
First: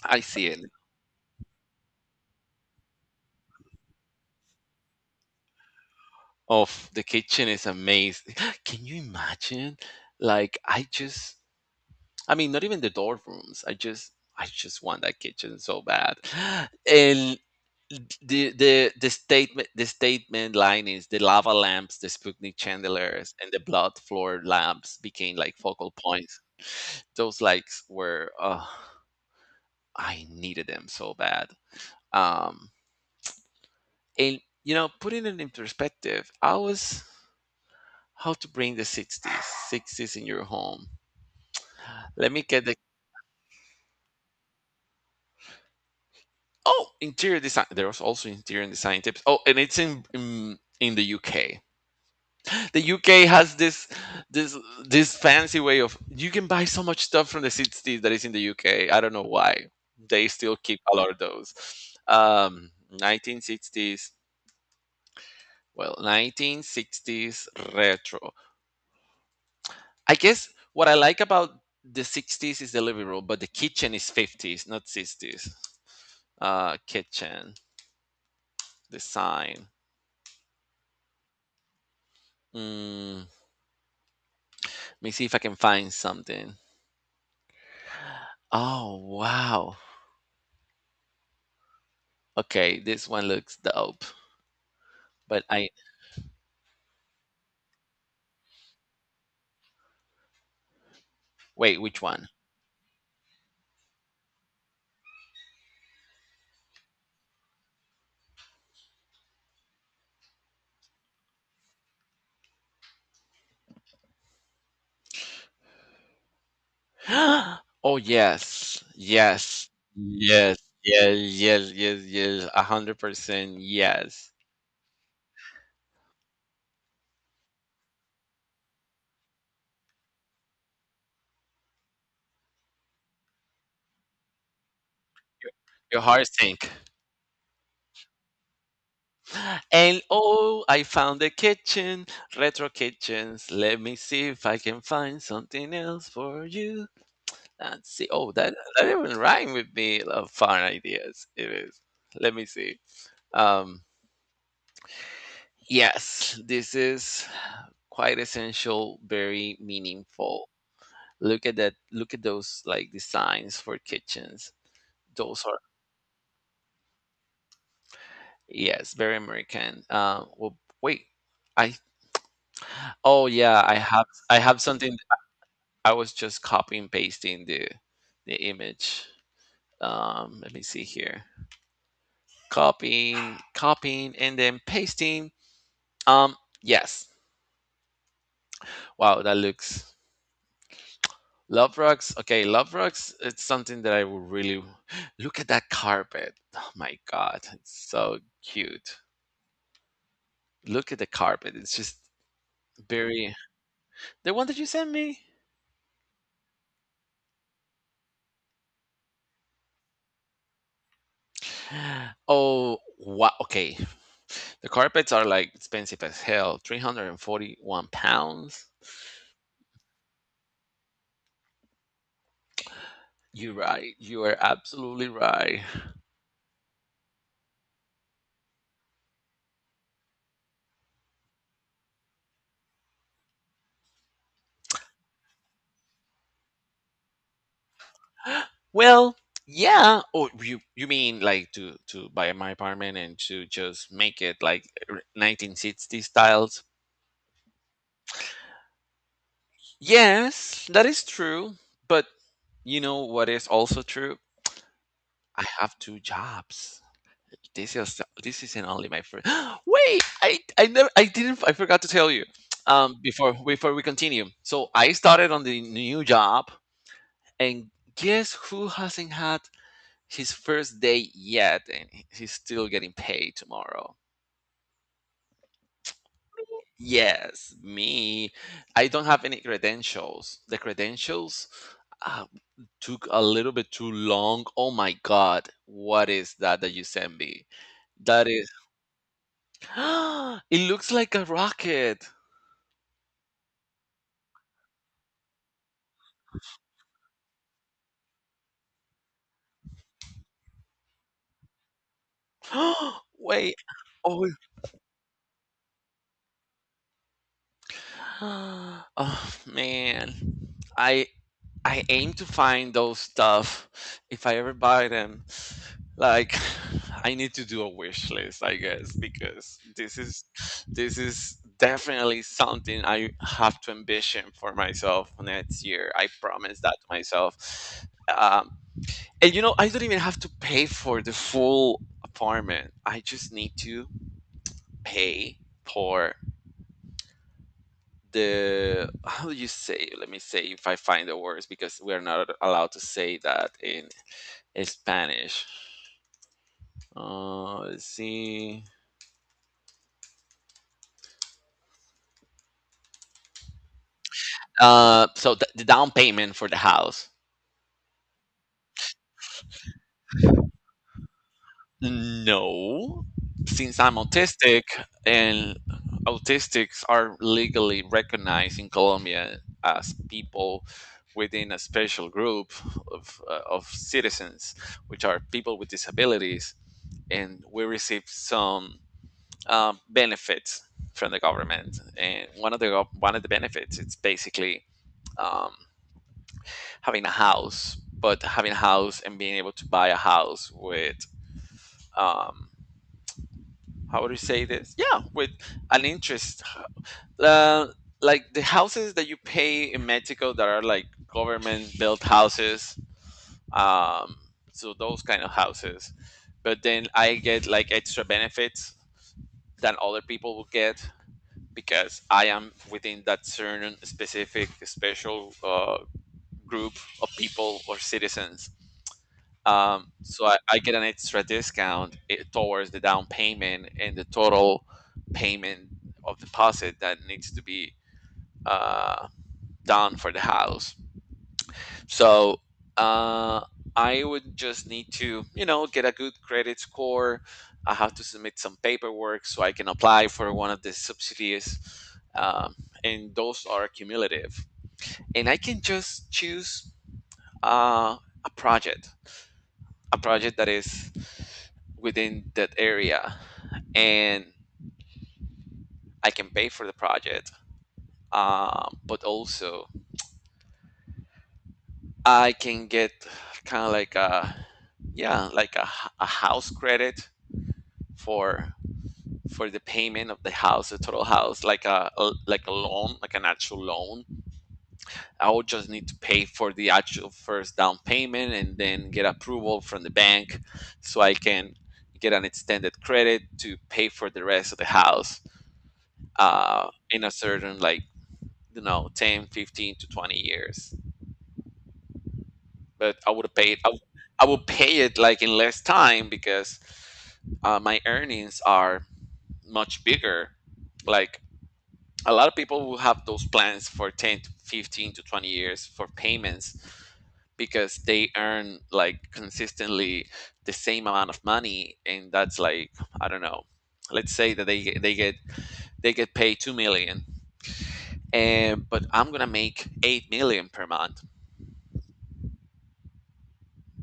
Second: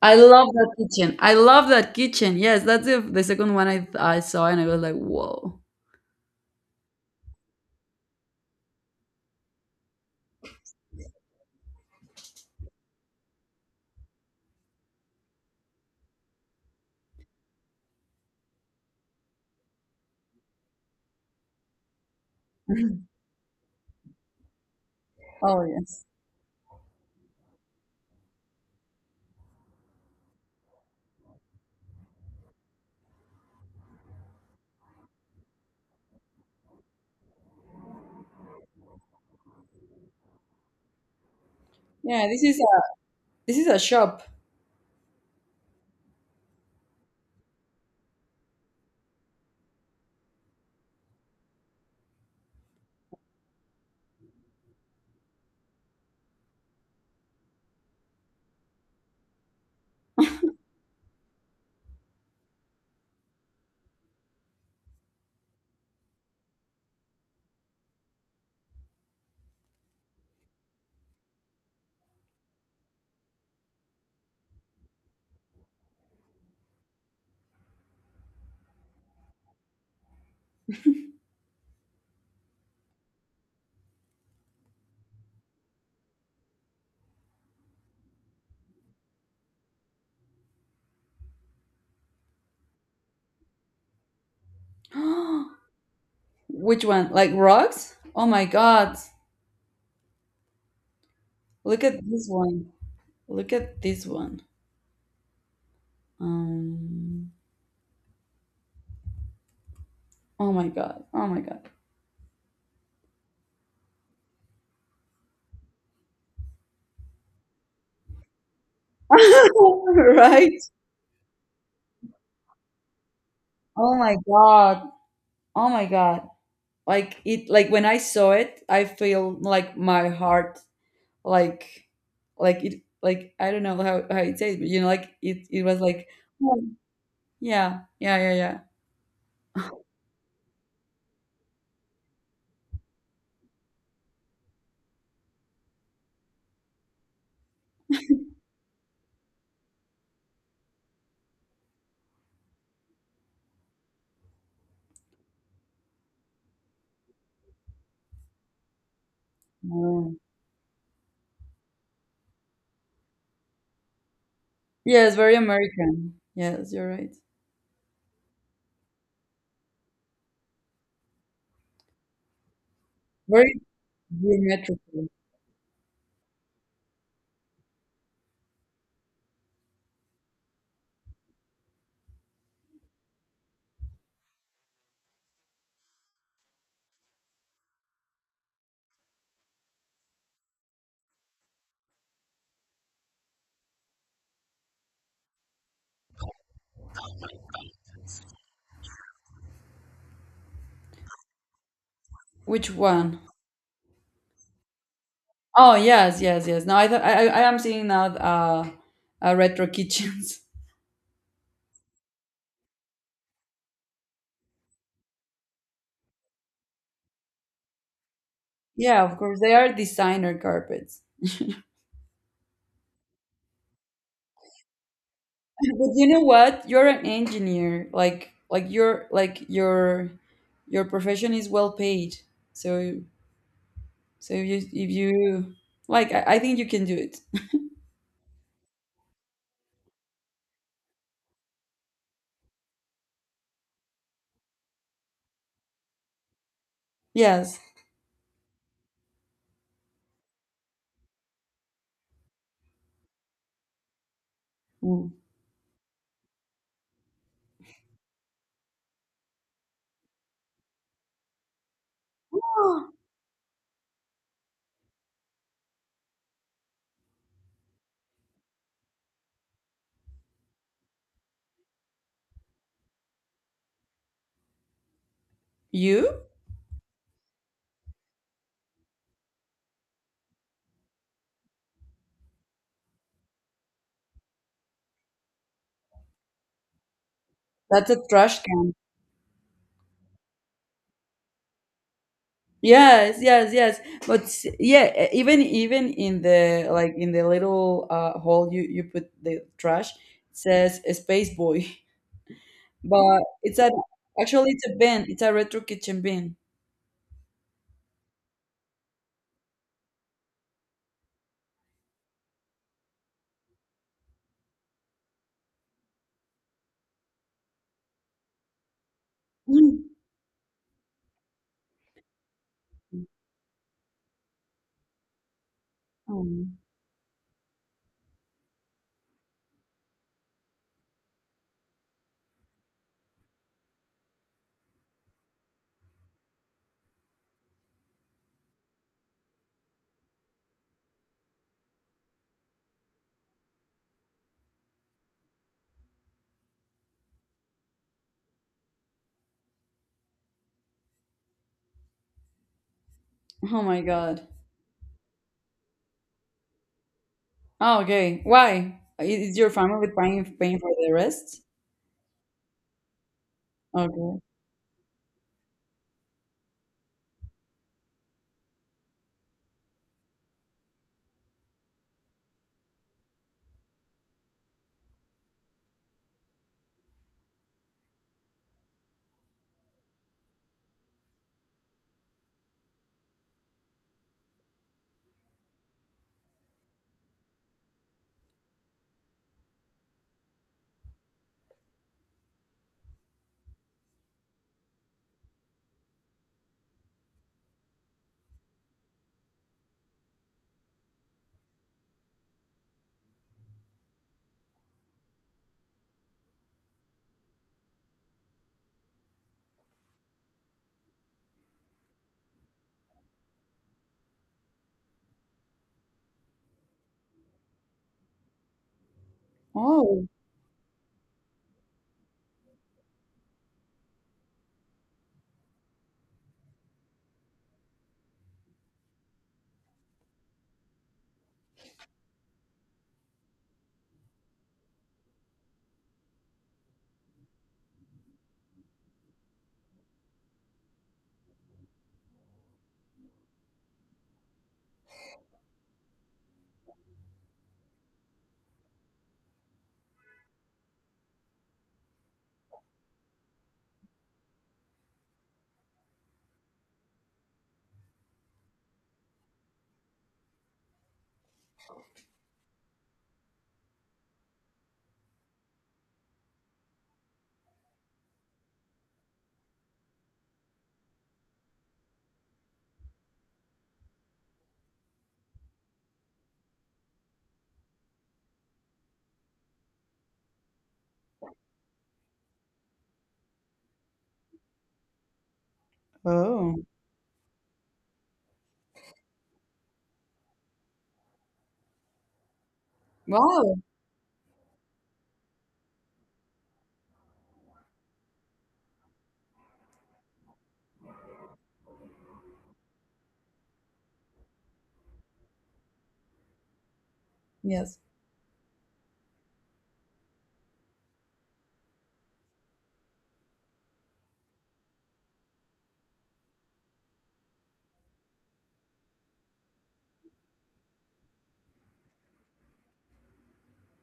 Speaker 1: I
Speaker 2: I see
Speaker 1: love
Speaker 2: it.
Speaker 1: that kitchen. I love that kitchen. Yes, that's the second one I saw and I was like, whoa.
Speaker 2: Of the kitchen is amazing. Can you imagine? Like I just, I mean, not even the dorm rooms. I just want that kitchen so bad. And the statement line is the lava lamps, the Sputnik chandeliers, and the blood floor lamps became like
Speaker 1: Oh,
Speaker 2: focal
Speaker 1: yes.
Speaker 2: points. Those likes were, I needed them so bad. Um, and you know, putting it in perspective, I was how to bring the sixties in your home.
Speaker 1: Yeah,
Speaker 2: Let me get the
Speaker 1: this is a shop.
Speaker 2: Oh, interior design. There was also interior design tips. Oh, and it's in the UK. The UK has this this fancy way of you can buy so much stuff from the 60s that is in the UK. I don't know why they still keep a lot of those. Um, 1960s, well, 1960s retro. I guess what I like about the 60s is the living room, but the kitchen is 50s, not 60s. Kitchen design. Let me see if I can find something. Oh wow. Okay, this one looks dope, but I,
Speaker 1: Which one? Like rocks? Oh my God.
Speaker 2: wait,
Speaker 1: Look at
Speaker 2: which
Speaker 1: this
Speaker 2: one?
Speaker 1: one. Look at this one. Um, oh my God. Oh my God.
Speaker 2: Oh, Yes. Yes.
Speaker 1: Right?
Speaker 2: Yes, yes, yes, yes, yes. 100%
Speaker 1: Oh my
Speaker 2: yes.
Speaker 1: God. Oh my God. Like it, like when I saw it, I feel like my heart like like it like I don't know how it says, but you know, like it was
Speaker 2: Your
Speaker 1: like
Speaker 2: heart
Speaker 1: oh,
Speaker 2: sink.
Speaker 1: yeah, yeah, yeah, yeah.
Speaker 2: And oh, I found the kitchen, retro kitchens. Let me see if I can find something else for you. Let's see. Oh, that that even rhyme with me. Love fun ideas. It is. Let me see. Um, yes, this is quite essential, very
Speaker 1: Mm.
Speaker 2: meaningful. Look at that. Look at those like designs for kitchens.
Speaker 1: Yes, very
Speaker 2: Those are,
Speaker 1: American. Yes, you're right.
Speaker 2: yes, very American. Well, wait, I, oh
Speaker 1: Very
Speaker 2: yeah, I have something.
Speaker 1: geometrical.
Speaker 2: I was just copying pasting the image. Let me see here. Copying, copying, and then pasting. Um, yes. Wow, that looks love rugs. Okay, love rugs. It's something that I would really, look at that carpet. Oh my god, it's so cute. Look at the carpet. It's just
Speaker 1: Which one?
Speaker 2: very, the one that you sent me?
Speaker 1: Oh yes, yes, yes. No, I am seeing now retro kitchens.
Speaker 2: Oh, wow. Okay. The carpets are like expensive as hell. £341.
Speaker 1: Yeah, of course they are designer carpets.
Speaker 2: You're right. You are absolutely right.
Speaker 1: But you know what? You're an engineer. Like your profession is well paid. So so if you like, I think you can do it.
Speaker 2: Well, yeah. Oh, you mean like to buy my apartment and to just make it like 1960 styles?
Speaker 1: Yes.
Speaker 2: Yes, that is true. But you know what is also true?
Speaker 1: Mm.
Speaker 2: I have two jobs. This is this isn't only my first. Wait, I never I didn't I forgot to tell you. Um, before before we continue, so I started on the new job, and guess who hasn't had his first day yet, and he's still getting paid tomorrow.
Speaker 1: You?
Speaker 2: Yes, me. I don't have any credentials. The credentials, uh, took a little bit too long. Oh my God, what is that that you sent me?
Speaker 1: That's a
Speaker 2: That
Speaker 1: trash
Speaker 2: is,
Speaker 1: can.
Speaker 2: it looks like a rocket.
Speaker 1: Yes, yes, yes. But s- yeah, e- even even in the like in the little hole you you put the trash, it says a space boy, but
Speaker 2: Wait.
Speaker 1: it's a
Speaker 2: Oh.
Speaker 1: actually it's a bin. It's a retro kitchen bin.
Speaker 2: Oh man. I I aim to find those stuff if I ever buy them. Like I need to do a wish list, I guess, because
Speaker 1: Mm.
Speaker 2: this is, this is definitely something I have to ambition for myself next year. I
Speaker 1: Oh,
Speaker 2: promise that to myself. Um, and you know, I don't even have to pay for the full apartment. I just need to pay for the, how do you say, let me say if I find the words, because we are not allowed to say that in Spanish. Let's see.
Speaker 1: oh my god.
Speaker 2: So the down payment for the house.
Speaker 1: Oh, okay. Why? I- Is your family paying paying for the rest?
Speaker 2: No, since I'm
Speaker 1: Okay.
Speaker 2: autistic, and autistics are legally recognized in Colombia as people within a special group of citizens, which are people with disabilities, and we receive some, benefits from the government, and one of the one of the benefits, it's basically, um, having a house, but having a house and being able to buy a house with, um, how would you say this? Yeah, with an interest. Uh, like the houses that you pay in Mexico that are like government built houses, um, so those kind of houses. But then I get like extra benefits than other people will get because I am within that certain specific special, group of people or citizens.
Speaker 1: Oh.
Speaker 2: So I get an extra discount, eh, towards the down payment and the total payment of deposit that needs to be, uh, done for the house. So, uh, I would just need to, you know, get a good credit score. I have to submit some paperwork so I can apply for one of the subsidies, um, and those are cumulative. And I can just choose, uh, a project, a project that is within that area, and I can pay for the project. But also, I can get kind of like a, yeah, like a, a house credit for for the payment of the house, the total house, like a like a loan, like an actual loan. I would just need to pay for the actual first down payment and then get approval from the bank so I can get an extended credit to pay for the rest of the house,
Speaker 1: Oh.
Speaker 2: in a certain like, you know, 10, 15 to 20 years, but
Speaker 1: Wow.
Speaker 2: I would pay it like in less time because, my earnings are much bigger, like a lot of people will have those plans for 10 to 15 to 20 years for payments because
Speaker 1: Yes.
Speaker 2: they earn like consistently the same amount of money, and that's like, I don't know, let's say that they get- they get they get paid 2 million, and but I'm gonna make 8 million per month,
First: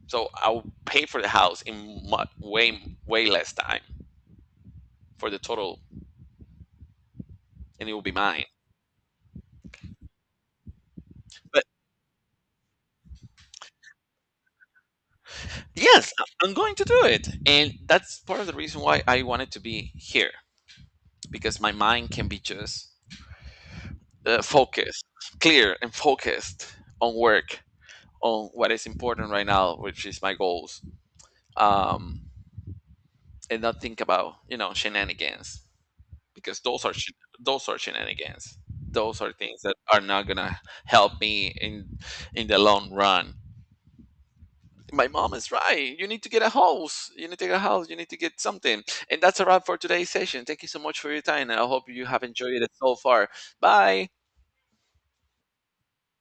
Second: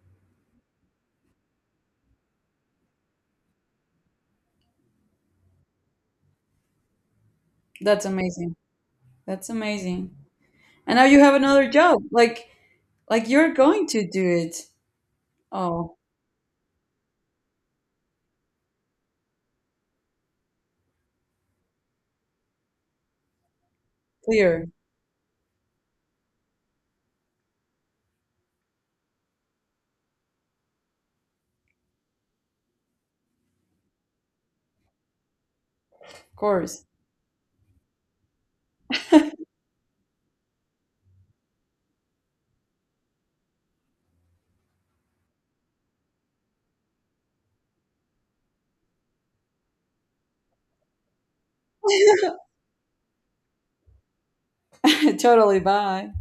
Speaker 2: so I'll pay for the house in way, way less time for the total, and it will
Speaker 1: That's
Speaker 2: be mine.
Speaker 1: amazing. That's amazing. And now you have
Speaker 2: But
Speaker 1: another job. Like you're going to do it. Oh,
Speaker 2: yes, I- I'm going to do it, and that's part of the reason why I wanted to be here, because my mind can be just,
Speaker 1: clear.
Speaker 2: focused, clear, and focused on work, on what is important right now, which is my goals, um, and not think about, you know, shenanigans,
Speaker 1: Of
Speaker 2: because
Speaker 1: course.
Speaker 2: those are those are shenanigans. Those are things that are not gonna help me in the long run. My mom is right. You need to get a house. You need to get a house. You need to get something. And that's a wrap for today's session. Thank you so much for your time. I hope you have enjoyed it so far. Bye.
Speaker 1: Totally. Bye.